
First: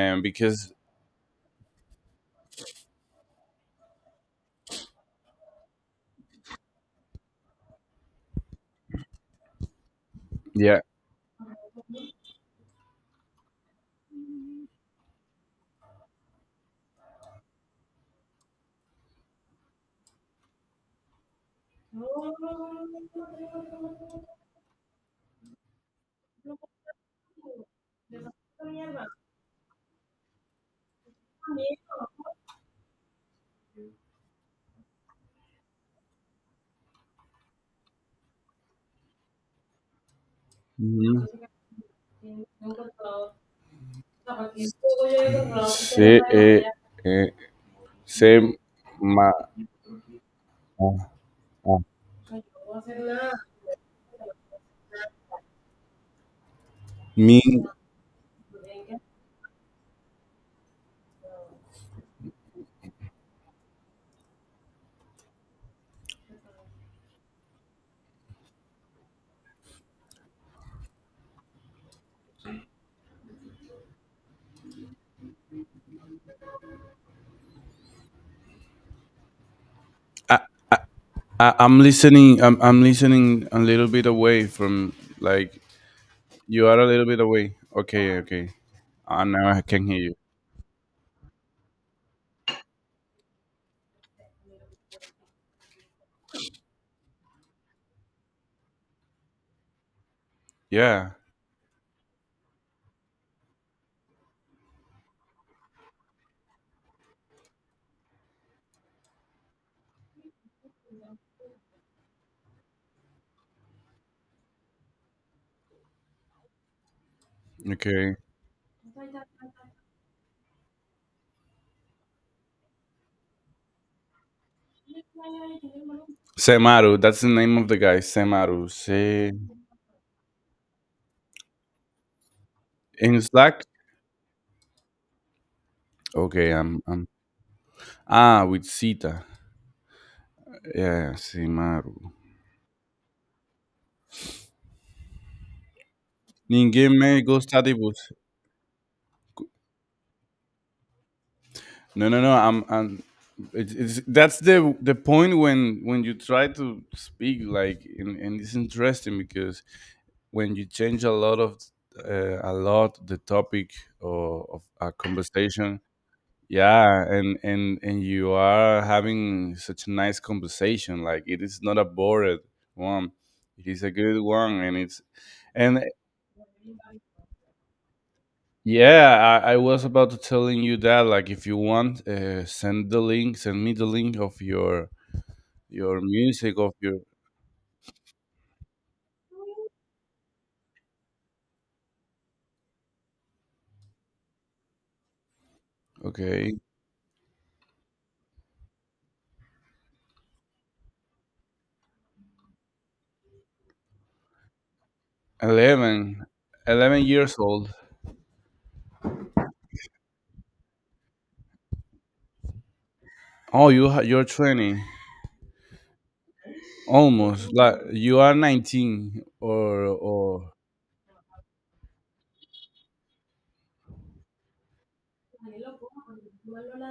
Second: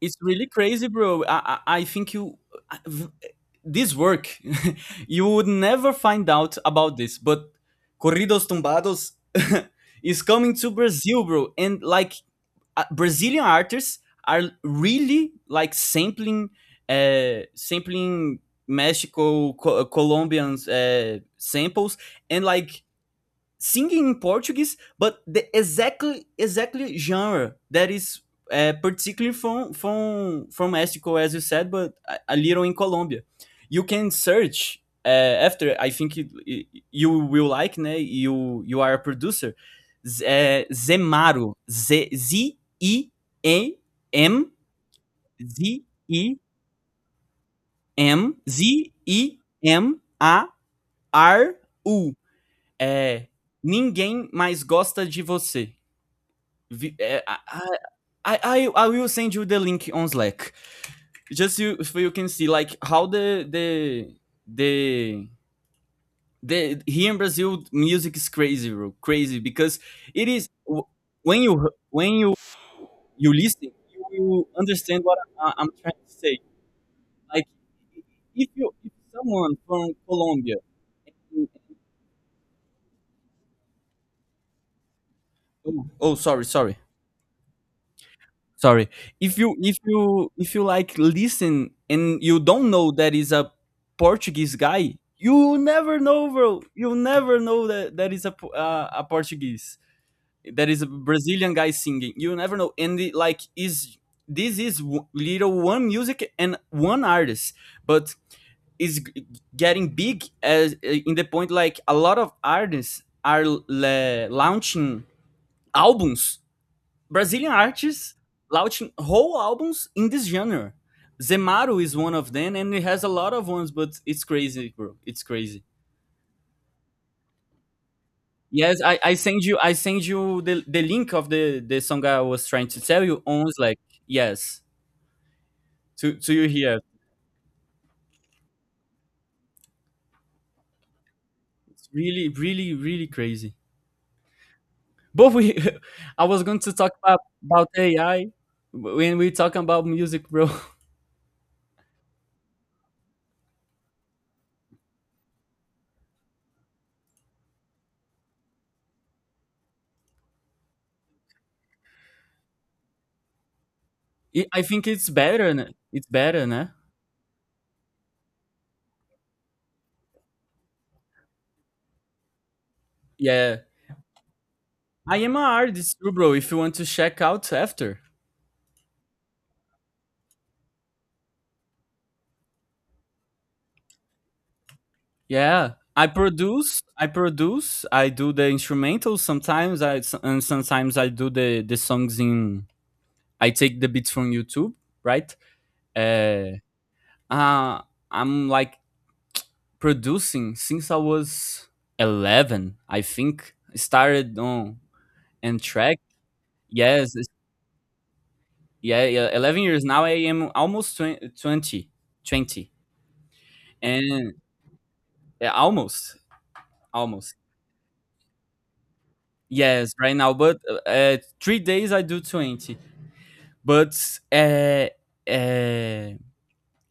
Speaker 2: It's really
Speaker 1: because
Speaker 2: crazy, bro. I, I, I think you, I- v- this work, you would never find out about this. But Corridos Tumbados is coming to
Speaker 1: yeah.
Speaker 2: Brazil, bro. And like uh, Brazilian artists are really like sampling, uh, sampling Mexico, co- Colombians uh, samples, and like singing in Portuguese, but the exactly exactly genre that is uh, particularly from from from Mexico, as you said, but a, a little in Colombia. You can search uh, after. I think it, it- you will like. Né? You you are a producer. Z- eh,
Speaker 1: Mhm.
Speaker 2: Zemaro. Z Z I E M Z
Speaker 1: Sí,
Speaker 2: I
Speaker 1: eh, eh,
Speaker 2: M
Speaker 1: same.
Speaker 2: Z
Speaker 1: My,
Speaker 2: I M A
Speaker 1: uh,
Speaker 2: R
Speaker 1: uh,
Speaker 2: U. É, ninguém mais gosta de você. V- eh, I,
Speaker 1: me.
Speaker 2: I, I, I will send you the link on Slack. Just you, so you can see like how the the the the here in Brazil music is crazy, bro, crazy because it is wh- when you when you you listen, you will understand what I, I'm trying to say. Like if you if someone from
Speaker 1: I,
Speaker 2: Colombia.
Speaker 1: I, I'm listening. I'm, I'm listening a little bit away from like
Speaker 2: oh, oh sorry
Speaker 1: you
Speaker 2: sorry,
Speaker 1: are a little bit away. Okay. Okay.
Speaker 2: Sorry.
Speaker 1: Uh,
Speaker 2: If
Speaker 1: now
Speaker 2: you
Speaker 1: I
Speaker 2: if
Speaker 1: can hear you.
Speaker 2: you if you like listen and you don't know that is a Portuguese guy, you never know, bro. You'll never know that that is a Po- uh, a Portuguese. That is a
Speaker 1: Yeah.
Speaker 2: Brazilian guy singing. You never know. And the, like is this is w- little one music and one artist, but is g- getting big as uh, in the point like a lot of artists are l- le- launching albums, Brazilian artists
Speaker 1: Okay.
Speaker 2: launching whole albums in this genre. Zemaru is one of them, and it has a lot of ones, but it's crazy, bro. It's crazy.
Speaker 1: Semaru. That's the name of the guy. Semaru.
Speaker 2: Yes, I, I
Speaker 1: Se
Speaker 2: send you I send you the, the link of the, the song I was trying to tell
Speaker 1: in
Speaker 2: you on,
Speaker 1: Slack.
Speaker 2: like, yes, to to you
Speaker 1: Okay.
Speaker 2: here.
Speaker 1: I'm. I'm ah with Sita. Yeah.
Speaker 2: It's
Speaker 1: Semaru.
Speaker 2: really, really, really crazy. But we I was going to
Speaker 1: Ninguém
Speaker 2: talk about
Speaker 1: me gosta
Speaker 2: about
Speaker 1: de você.
Speaker 2: A I when we talk about music, bro.
Speaker 1: No, no, no. I'm, I'm it's, it's that's the the point when when you try to speak like and, and it's interesting because when you change a lot of uh, a lot the topic
Speaker 2: I
Speaker 1: of,
Speaker 2: I
Speaker 1: of
Speaker 2: think
Speaker 1: a
Speaker 2: it's better. n-
Speaker 1: conversation
Speaker 2: It's better, né?
Speaker 1: yeah and and and you are having such a nice conversation like it is not a bored one.
Speaker 2: Yeah.
Speaker 1: It is a good one and it's
Speaker 2: I am an
Speaker 1: and
Speaker 2: artist too, bro. If you want to check out after,
Speaker 1: yeah, I, I was about to telling you that. Like, if you want, uh, send the link. Send me the link of your
Speaker 2: yeah,
Speaker 1: your
Speaker 2: I
Speaker 1: music of
Speaker 2: produce,
Speaker 1: your.
Speaker 2: I produce, I do the instrumentals sometimes. I and sometimes I do the the songs in. I take the beats from YouTube, right?
Speaker 1: Okay,
Speaker 2: Uh, uh I'm like producing since I was eleven, I think. Started on and track.
Speaker 1: eleven, eleven
Speaker 2: Yes, it's-
Speaker 1: years old.
Speaker 2: yeah, yeah, eleven years now. I am almost twen- twenty, twenty,
Speaker 1: Oh, you ha- you're
Speaker 2: and
Speaker 1: twenty
Speaker 2: yeah, almost, almost.
Speaker 1: almost. Like you are nineteen or
Speaker 2: Yes, right now,
Speaker 1: or.
Speaker 2: but uh, uh, three days I do twenty. But uh, uh,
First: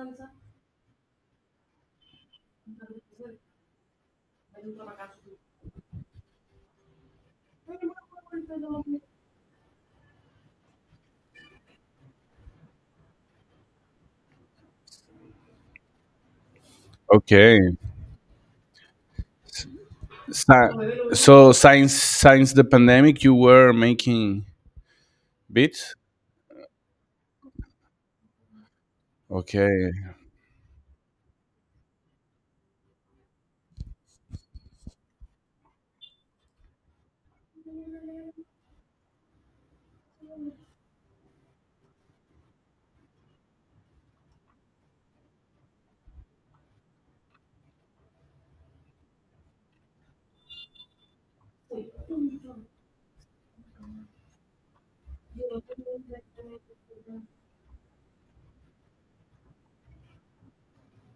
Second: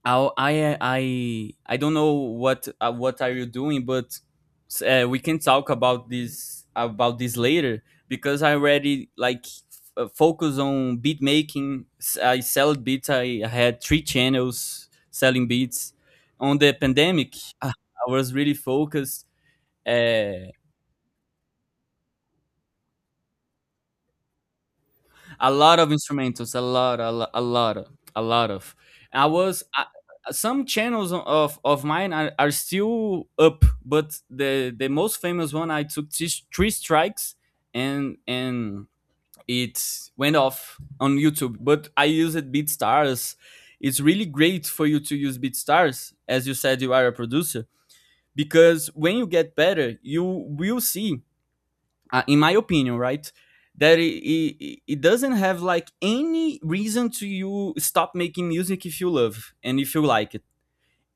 Speaker 2: i I I I don't know what uh, what are you doing, but uh, we can talk about this about this later because I already like f- focus on beat making. S- I sell beats. I had three channels selling beats on the pandemic.
Speaker 1: Okay.
Speaker 2: I I was really focused. Uh,
Speaker 1: Si- so since since the pandemic, you were making
Speaker 2: a lot of
Speaker 1: beats.
Speaker 2: instrumentals, a lot a, lot, a lot of a lot of. i was I,
Speaker 1: Okay.
Speaker 2: some channels of of mine are, are still up, but the the most famous one, I took three, three strikes and and it went off on YouTube. But I used BeatStars. It's really great for you to use BeatStars. As you said, you are a producer. Because when you get better, you will see, uh, in my opinion, right? That it, it, it doesn't have like any reason to you stop making music if you love and if you like it.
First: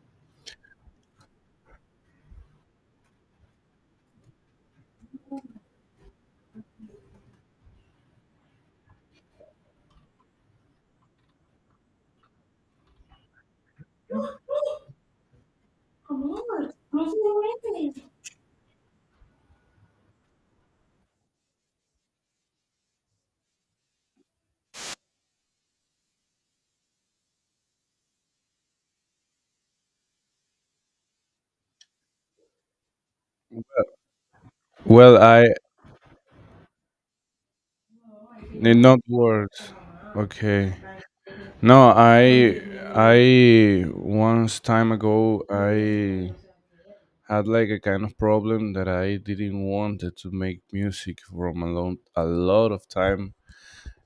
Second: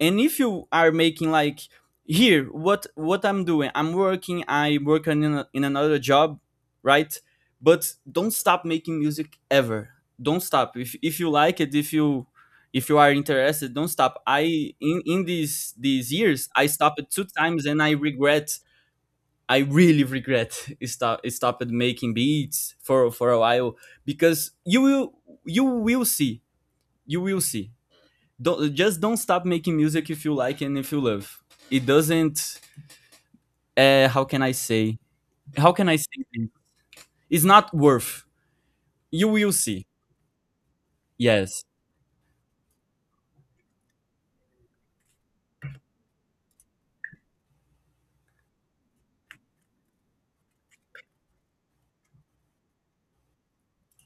Speaker 2: And if you are making like here, what what I'm doing, I'm working, I work in, a, in another job, right? But don't stop making music ever. Don't stop. If if you like it, if you if you are interested, don't stop. I in in these these years, I stopped two times and I regret I really regret it stop it stopped making beats for for a while because you will you will see, you will see. Don't just don't stop making music if you like and if you love. It doesn't. Uh, how can I say?
Speaker 1: Well, I
Speaker 2: How can I say? it? It's not worth.
Speaker 1: did not
Speaker 2: You will
Speaker 1: words.
Speaker 2: see.
Speaker 1: Okay.
Speaker 2: Yes.
Speaker 1: No, I I once time ago I had like a kind of problem that I didn't wanted to make music from a long a lot of time.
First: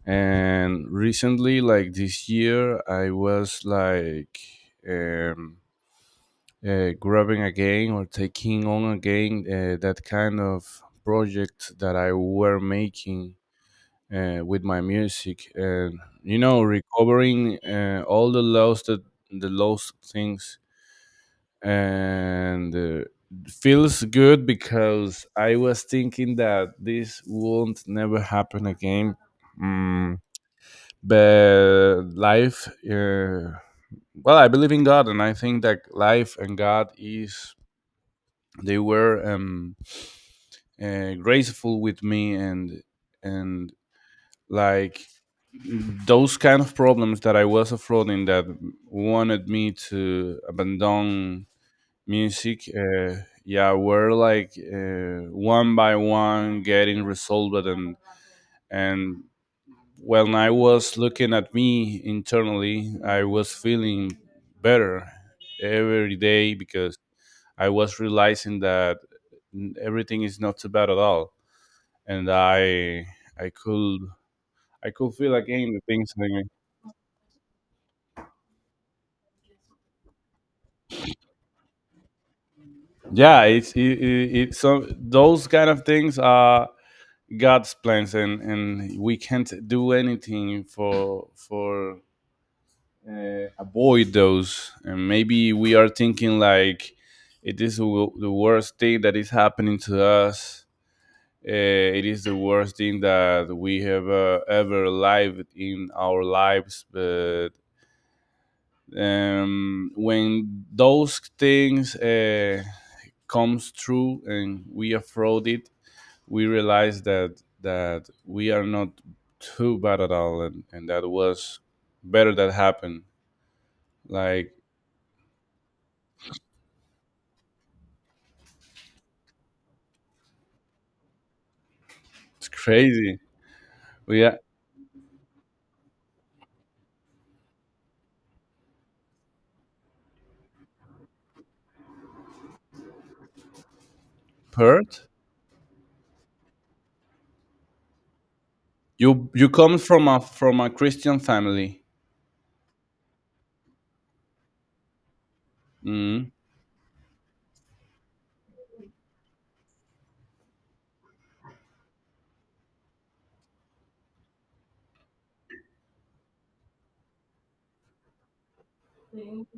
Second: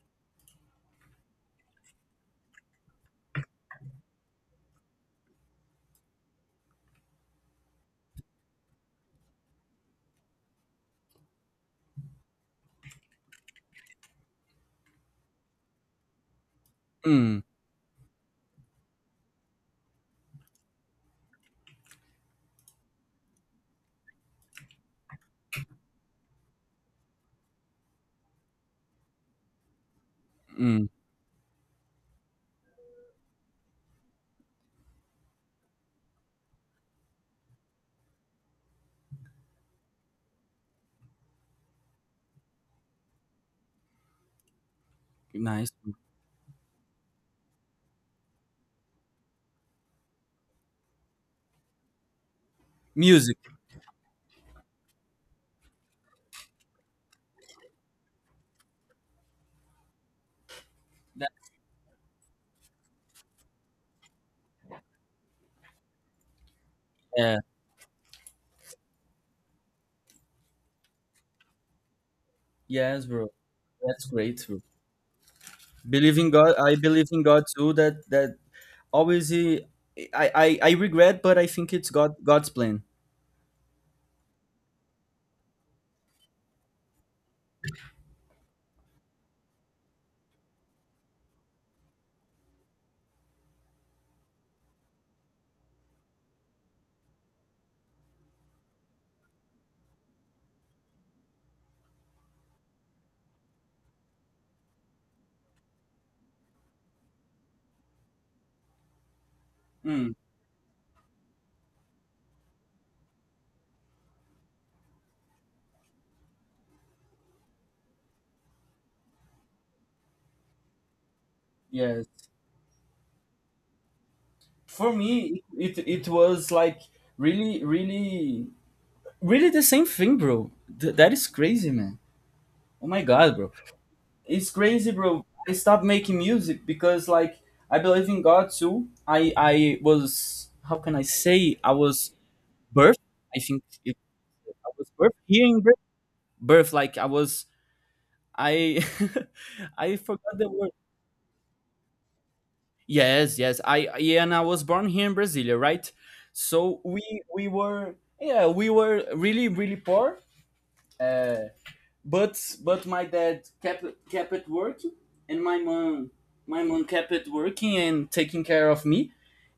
Speaker 1: And recently, like this year, I was like um, uh, grabbing again or taking on again uh, that kind of project that I were making uh, with my music and you know
Speaker 2: Mm,
Speaker 1: recovering uh, all the lost that the lost things and uh, feels good because I was thinking that this won't never happen again. Mm,
Speaker 2: mm,
Speaker 1: but life, uh, well, I believe in God, and I think that life and God is they were um, uh, graceful with me and and like
Speaker 2: nice.
Speaker 1: those kind of problems that I was affronting that wanted me to abandon music, uh,
Speaker 2: Music.
Speaker 1: yeah, were like uh, one by one getting resolved. And, and when I was
Speaker 2: That-
Speaker 1: looking at me internally, I was feeling better every day because
Speaker 2: yeah.
Speaker 1: I was realizing that everything is not so bad at all. And
Speaker 2: Yes,
Speaker 1: I,
Speaker 2: bro.
Speaker 1: I could,
Speaker 2: That's great, bro.
Speaker 1: I could feel again the things
Speaker 2: Believe in God. I believe in God too. That that obviously, I, I, I regret, but I think it's God God's plan.
Speaker 1: yeah it's it, it, it so those kind of things are god's plans and and we can't do anything for for uh, avoid those and maybe we are thinking like it is w- the worst thing that is happening to us uh, it is the worst thing that we have uh, ever lived in our lives but um,
Speaker 2: Mm,
Speaker 1: when those things uh, comes true and we afford it we realized that that we are not too bad at all and, and that was
Speaker 2: yes.
Speaker 1: better that happened like
Speaker 2: For me, it it was like really, really, really, the same thing, bro. Th- that is crazy, man.
Speaker 1: it's
Speaker 2: Oh my
Speaker 1: crazy
Speaker 2: God, bro.
Speaker 1: we are
Speaker 2: It's crazy, bro. I stopped making music because, like, I believe in God too. I I was, how can I say? I was birth. I think it, I was
Speaker 1: perth.
Speaker 2: birth here in Brazil. Birth, like I was. I
Speaker 1: you you come
Speaker 2: I
Speaker 1: from a
Speaker 2: forgot the
Speaker 1: from a
Speaker 2: word.
Speaker 1: christian family.
Speaker 2: Yes, yes. I Yeah, and I was born here in Brasilia, right?
Speaker 1: Mm,
Speaker 2: So we we were, yeah, we were really, really poor. Uh, but but my dad kept kept it working, and my mom my mom kept it working and taking care of me.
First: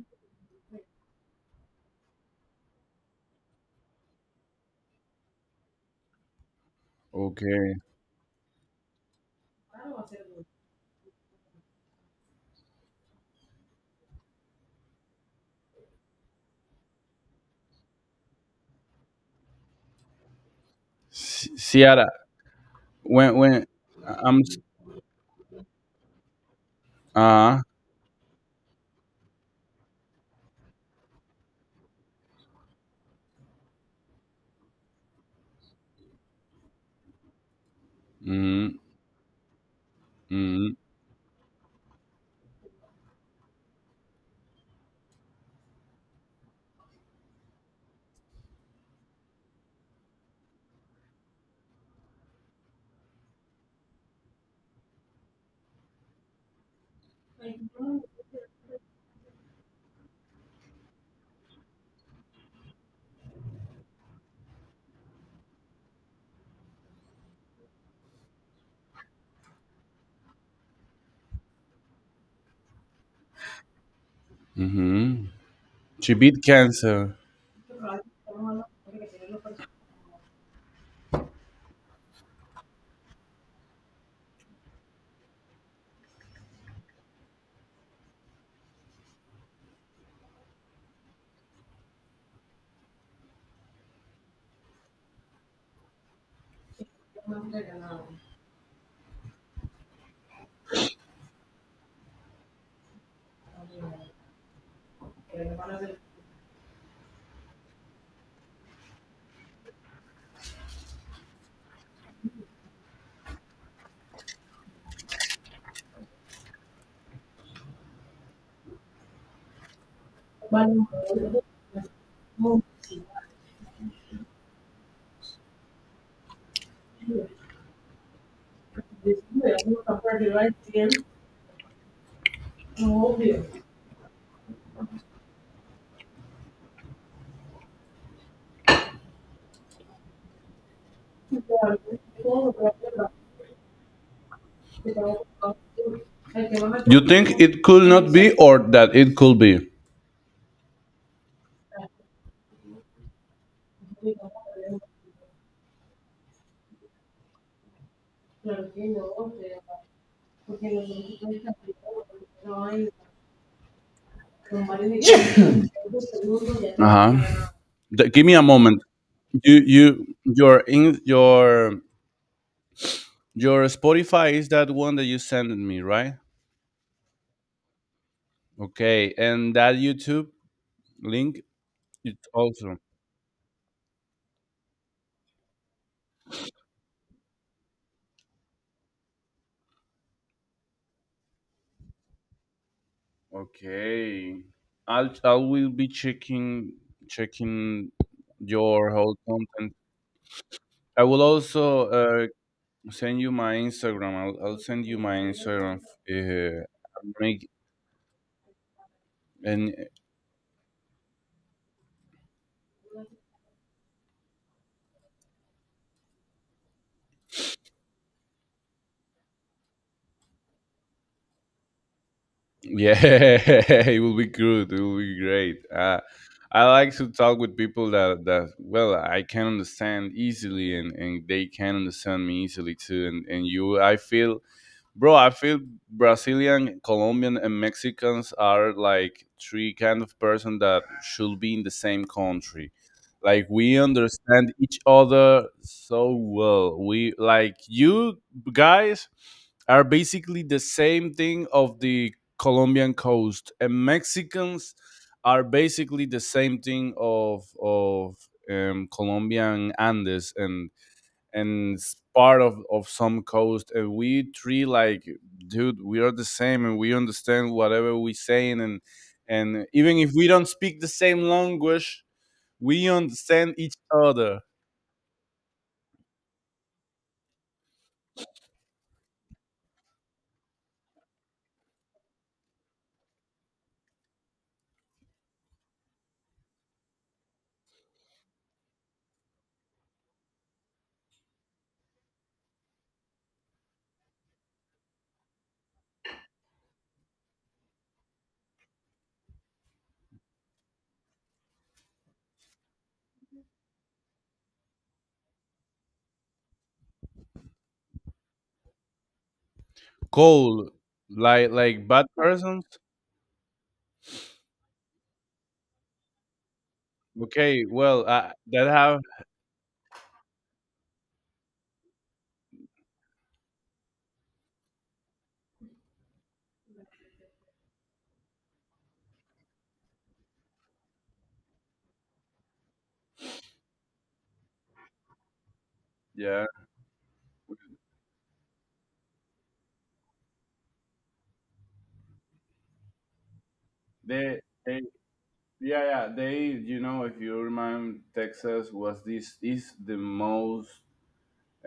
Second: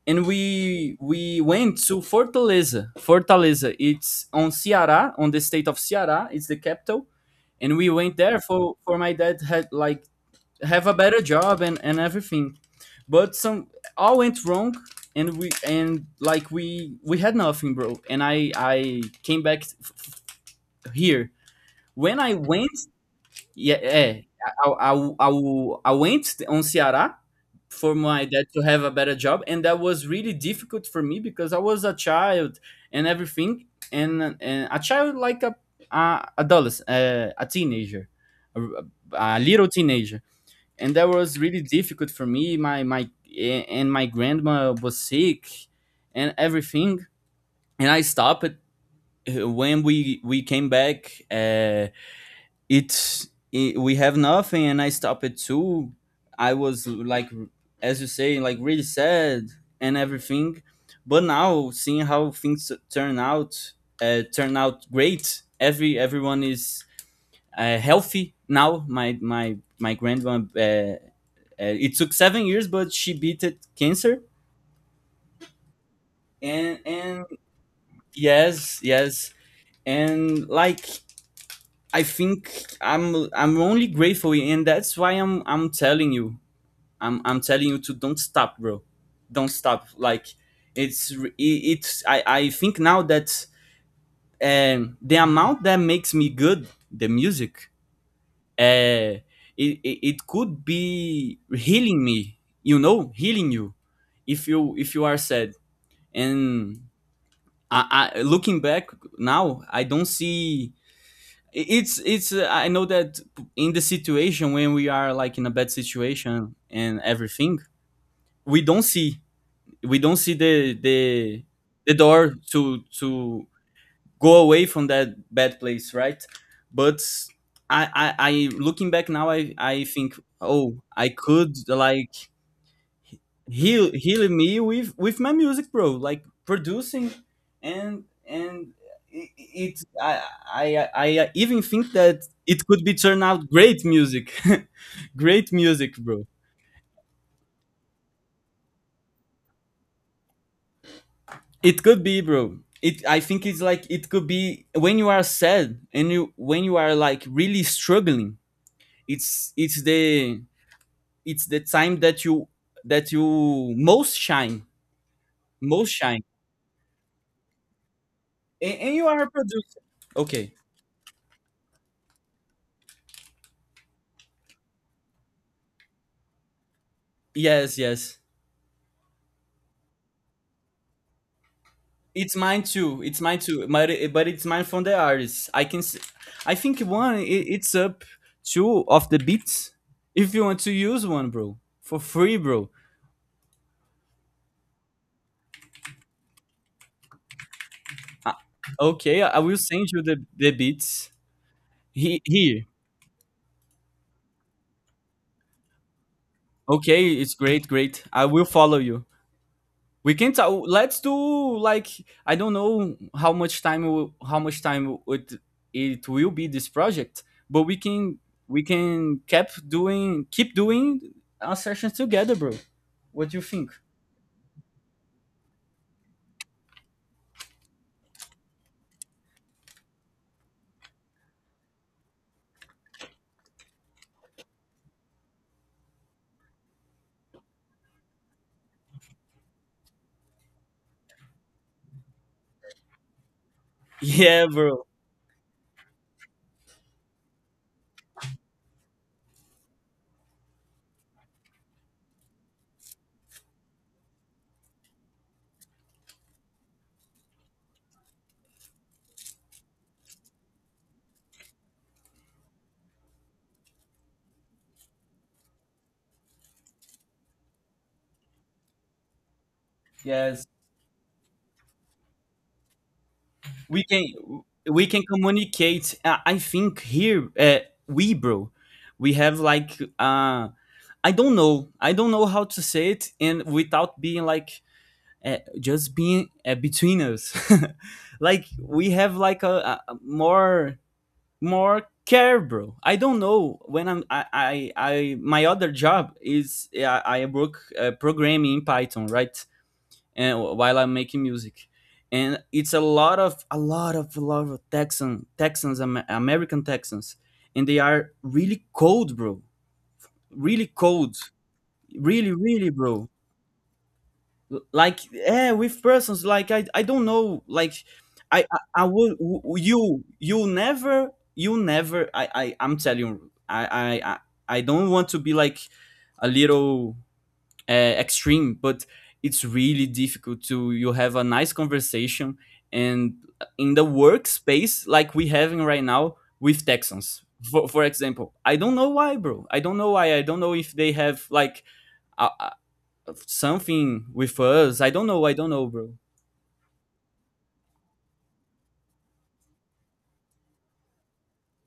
Speaker 2: And we we went to Fortaleza. Fortaleza, it's on Ceará, on the state of Ceará. It's the capital,
Speaker 1: okay.
Speaker 2: and we went there for, for my dad had like have a better job and and everything, but some all went wrong. And we and like we we had nothing, bro. And i i came back, f- f- here
Speaker 1: S- Ciara,
Speaker 2: when I went.
Speaker 1: when when
Speaker 2: Yeah, yeah.
Speaker 1: I'm
Speaker 2: I, I, I, I went on Ceará
Speaker 1: uh.
Speaker 2: for my dad to have a better job, and that was really difficult for me because I was a child and everything. And and a child, like a, a adolescent, uh, a teenager,
Speaker 1: Mm,
Speaker 2: a,
Speaker 1: mm,
Speaker 2: a little teenager,
Speaker 1: mm-hmm.
Speaker 2: and that was really difficult for me. My my a- and my grandma was sick and everything, and I stopped. Uh, when we we came back, uh it's it, we have nothing and I stopped it too. I was like, as you say, like really sad and everything. But now seeing how things turn out, uh, turn out great. Every everyone is uh, healthy now. My my my grandma, uh, uh, it took seven years, but she beat it cancer.
Speaker 1: Mm-hmm. She beat
Speaker 2: And
Speaker 1: cancer.
Speaker 2: and yes, yes, and like, I think I'm I'm only grateful, and that's why I'm I'm telling you, I'm I'm telling you to don't stop, bro, don't stop. Like it's re- it- it's I I think now that um the amount that makes me good, the music, uh, it it, it could be healing me, you know, healing you, if you if you are sad. And I, I looking back now, I don't see. It's it's uh, I know that in the situation when we are like in a bad situation and everything, we don't see. We don't see the the the door to to go away from that bad place, right? But i i, I looking back now i i think, oh, I could like heal, healing me with with my music, bro, like producing. And and it, it I, I I even think that it could be turned out great music. Great music, bro.
Speaker 1: You think it could not be or that it could be?
Speaker 2: It could be, bro. It i think it's like it could be when you are sad and you when you are like really struggling. It's it's the it's the time that you that you most shine, most shine
Speaker 1: Uh-huh. Give me a
Speaker 2: and,
Speaker 1: moment.
Speaker 2: and you are a
Speaker 1: You
Speaker 2: producer.
Speaker 1: you
Speaker 2: Okay,
Speaker 1: your in your your Spotify is that one that you sent me, right?
Speaker 2: yes, yes.
Speaker 1: Okay, and that YouTube link it's
Speaker 2: It's mine
Speaker 1: also
Speaker 2: too. It's mine too. But it, but it's mine from the artist. I can. s- I think one. It, it's up two of the beats. If you want to use one, bro, for free, bro.
Speaker 1: okay. I'll I will be checking checking
Speaker 2: Uh,
Speaker 1: your whole
Speaker 2: okay, I will
Speaker 1: content.
Speaker 2: send you the the
Speaker 1: I
Speaker 2: beats.
Speaker 1: will also
Speaker 2: He
Speaker 1: uh,
Speaker 2: Here.
Speaker 1: send you my Instagram. I'll, I'll send you my Instagram. Uh,
Speaker 2: Okay, it's
Speaker 1: make
Speaker 2: great, great. I will follow you.
Speaker 1: and
Speaker 2: We can talk. Let's do, like, I don't know how much time will- how much time it it will be this project. But we can we can keep doing, keep doing our sessions together, bro.
Speaker 1: yeah,
Speaker 2: What do you think?
Speaker 1: it will be good. It will be great. Uh, I like to talk with people that, that well, I can understand easily and, and they can understand me easily too. And, and you, I feel bro, I feel Brazilian, Colombian, and Mexicans are like three kind of person that should be in the same country. Like we
Speaker 2: Yeah,
Speaker 1: understand each
Speaker 2: bro.
Speaker 1: other so well. We like you guys are basically the same thing of the Colombian coast, and Mexicans are basically the same thing of of um, Colombian Andes and and it's part of of some coast and we three like dude we are the same and we understand whatever we saying and and even if we
Speaker 2: Yes,
Speaker 1: don't speak the same language we understand each
Speaker 2: we can
Speaker 1: other
Speaker 2: we can communicate. Uh, I think here, uh, we, bro, we have like, uh I don't know I don't know how to say it, and without being like, uh, just being, uh, between us. Like we have like a, a more more care, bro. I don't know. When I'm I I, I my other job is, I, I work uh, programming in Python, right? And while I'm making music. And it's a lot of a lot of a lot of Texan Texans, Am- American Texans, and they are really cold, bro. Really
Speaker 1: cold
Speaker 2: cold.
Speaker 1: like like bad
Speaker 2: Really,
Speaker 1: persons
Speaker 2: really, bro. L- like, yeah, with persons, like i i don't know,
Speaker 1: okay
Speaker 2: like
Speaker 1: well uh,
Speaker 2: i i,
Speaker 1: that
Speaker 2: I
Speaker 1: have
Speaker 2: would w- you you never you never, i i i'm telling you i i i I don't want to be like a little uh, extreme, but it's really difficult to you have a nice conversation and in the workspace like we having right now
Speaker 1: yeah
Speaker 2: with Texans, for, for example. I don't know why, bro. i don't know why I don't know if they have like a, something with
Speaker 1: they
Speaker 2: us.
Speaker 1: they
Speaker 2: I don't know. I don't know,
Speaker 1: yeah
Speaker 2: bro.
Speaker 1: yeah they you know if you remember Texas was this is the most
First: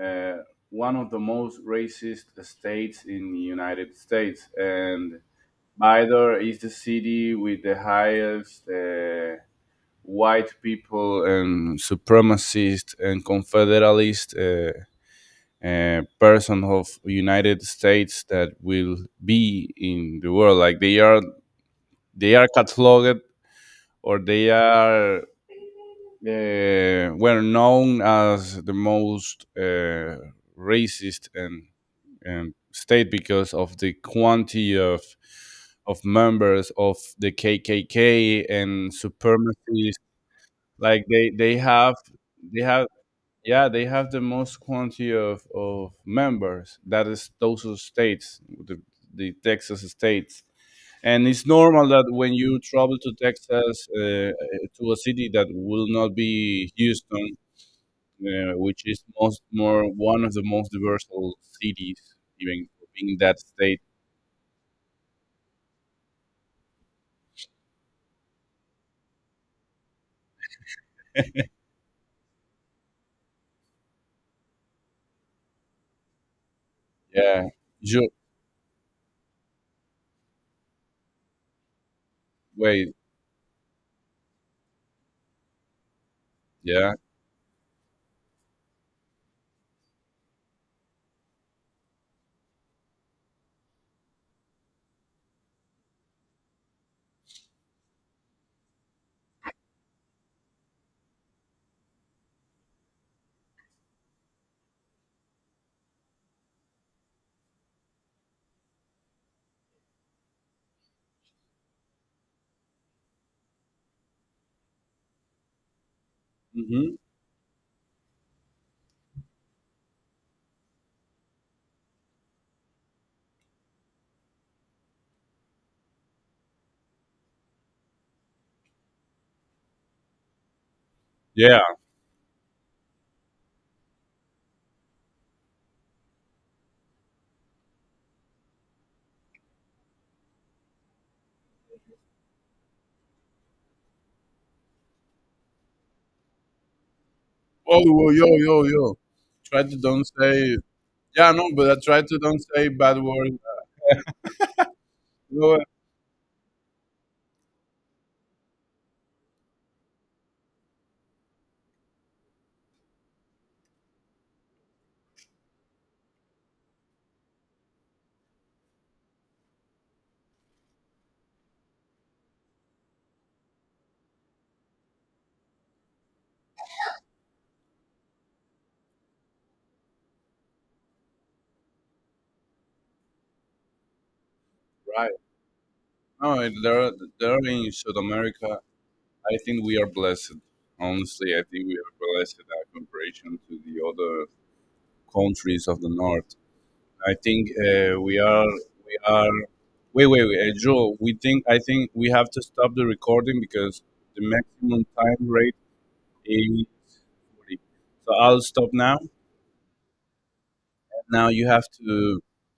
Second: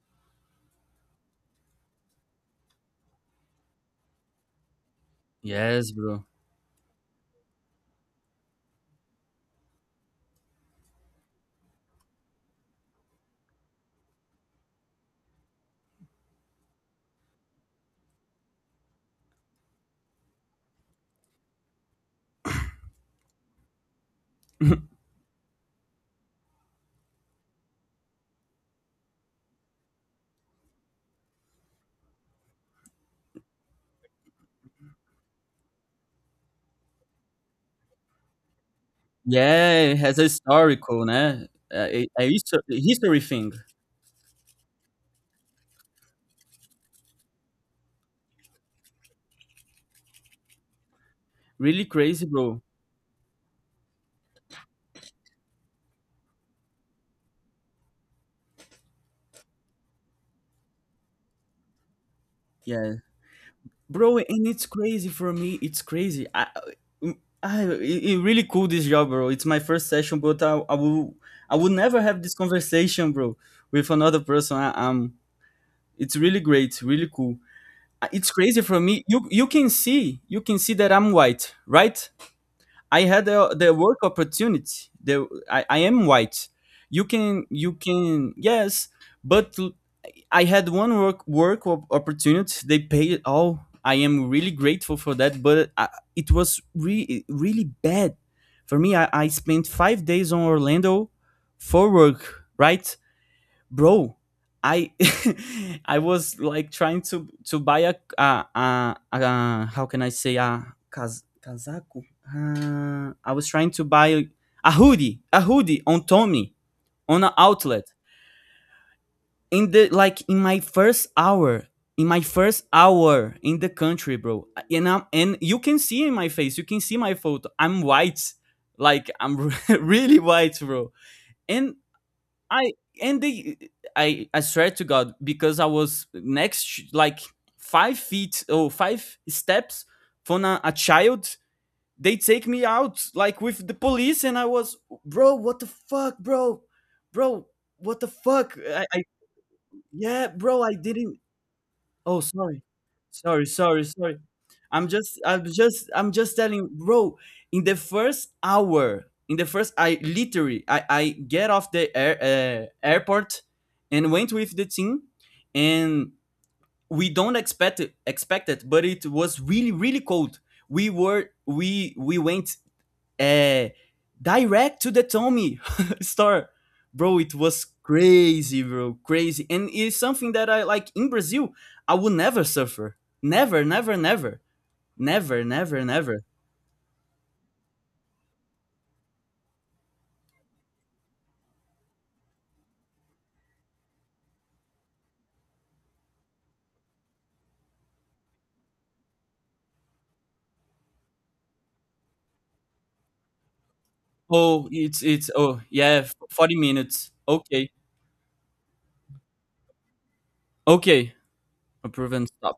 Speaker 1: uh, one of the most racist states in the United States, and
Speaker 2: Yes, bro.
Speaker 1: Bidor is the city with the highest uh, white people and supremacist and confederalist uh, uh, person of United States that will be in the world. Like they are, they are cataloged or they are uh, were known as the most uh, racist and um, state because of the quantity of of members of the K K K and
Speaker 2: Yeah, it
Speaker 1: supremacists.
Speaker 2: has a
Speaker 1: Like
Speaker 2: historical,
Speaker 1: they
Speaker 2: né?
Speaker 1: they have
Speaker 2: A, a histo-
Speaker 1: they
Speaker 2: a
Speaker 1: have
Speaker 2: history thing.
Speaker 1: yeah they have the most quantity of of members. That is those are states the the Texas states. And it's
Speaker 2: Really
Speaker 1: normal that
Speaker 2: crazy,
Speaker 1: when you
Speaker 2: bro.
Speaker 1: travel to Texas, uh, to a city that will not be Houston, uh, which is most more one of the most diverse cities, even
Speaker 2: Yeah,
Speaker 1: in that state.
Speaker 2: bro, and it's crazy for me. It's crazy. I, I, it it really cool this job, bro. It's my first session, but I, I will, I will never have this conversation, bro, with another person. I, I'm. It's really great, really cool.
Speaker 1: Yeah.
Speaker 2: Uh,
Speaker 1: Ju-
Speaker 2: It's crazy for me. You, you can see, you can see that I'm white, right?
Speaker 1: wait.
Speaker 2: I had the, the work opportunity. The I, I am white.
Speaker 1: Yeah.
Speaker 2: You can you can, yes, but l- I had one work work op- opportunity. They paid it all. I am really grateful for that, but I, it was re- really bad for me. I, I spent five days on Orlando for work, right? Bro, I I was like trying to to buy a uh, uh, uh how can I say, a kaz- casaco, uh, I was trying to buy a hoodie a hoodie on Tommy,
Speaker 1: Hmm.
Speaker 2: on an outlet, in the, like, in my first hour, in my first hour in the country, bro. And i and you can see in my face, you can see my photo, I'm white, like I'm really white, bro.
Speaker 1: Yeah.
Speaker 2: And I and they I I swear to God because I was next, like, five feet or five steps from a, a child. They take me out like with the police, and I was, bro, what the fuck, bro, bro.
Speaker 1: Oh,
Speaker 2: What the
Speaker 1: whoa, yo,
Speaker 2: fuck?
Speaker 1: yo,
Speaker 2: I,
Speaker 1: yo.
Speaker 2: I
Speaker 1: Try to don't
Speaker 2: Yeah,
Speaker 1: say.
Speaker 2: bro. I didn't.
Speaker 1: Yeah, no, but I try to
Speaker 2: Oh,
Speaker 1: don't
Speaker 2: sorry.
Speaker 1: say bad words.
Speaker 2: Sorry, sorry, sorry. I'm just I'm
Speaker 1: No,
Speaker 2: just I'm just telling, bro, in the first hour, in the first I literally I I get off the air, uh, airport and went with the team, and we don't expect it, expect it, but it was really, really cold. We were we we went uh, direct to the Tommy store. Bro, it was crazy, bro, crazy. And it's something that I like in Brazil, I would never suffer. Never, never, never.
Speaker 1: right.
Speaker 2: Never, never, never.
Speaker 1: No, there, there in South America. I think we are blessed. Honestly, I think we are blessed in comparison to the other countries of the north. I think uh, we are we are wait wait wait uh, Joe. We think I think we have to stop the recording because the
Speaker 2: Oh,
Speaker 1: maximum
Speaker 2: it's
Speaker 1: time
Speaker 2: it's
Speaker 1: rate
Speaker 2: oh, yeah, forty
Speaker 1: is
Speaker 2: minutes.
Speaker 1: forty.
Speaker 2: Okay.
Speaker 1: So I'll stop now.
Speaker 2: Okay.
Speaker 1: Now you have
Speaker 2: Approve
Speaker 1: to
Speaker 2: and stop.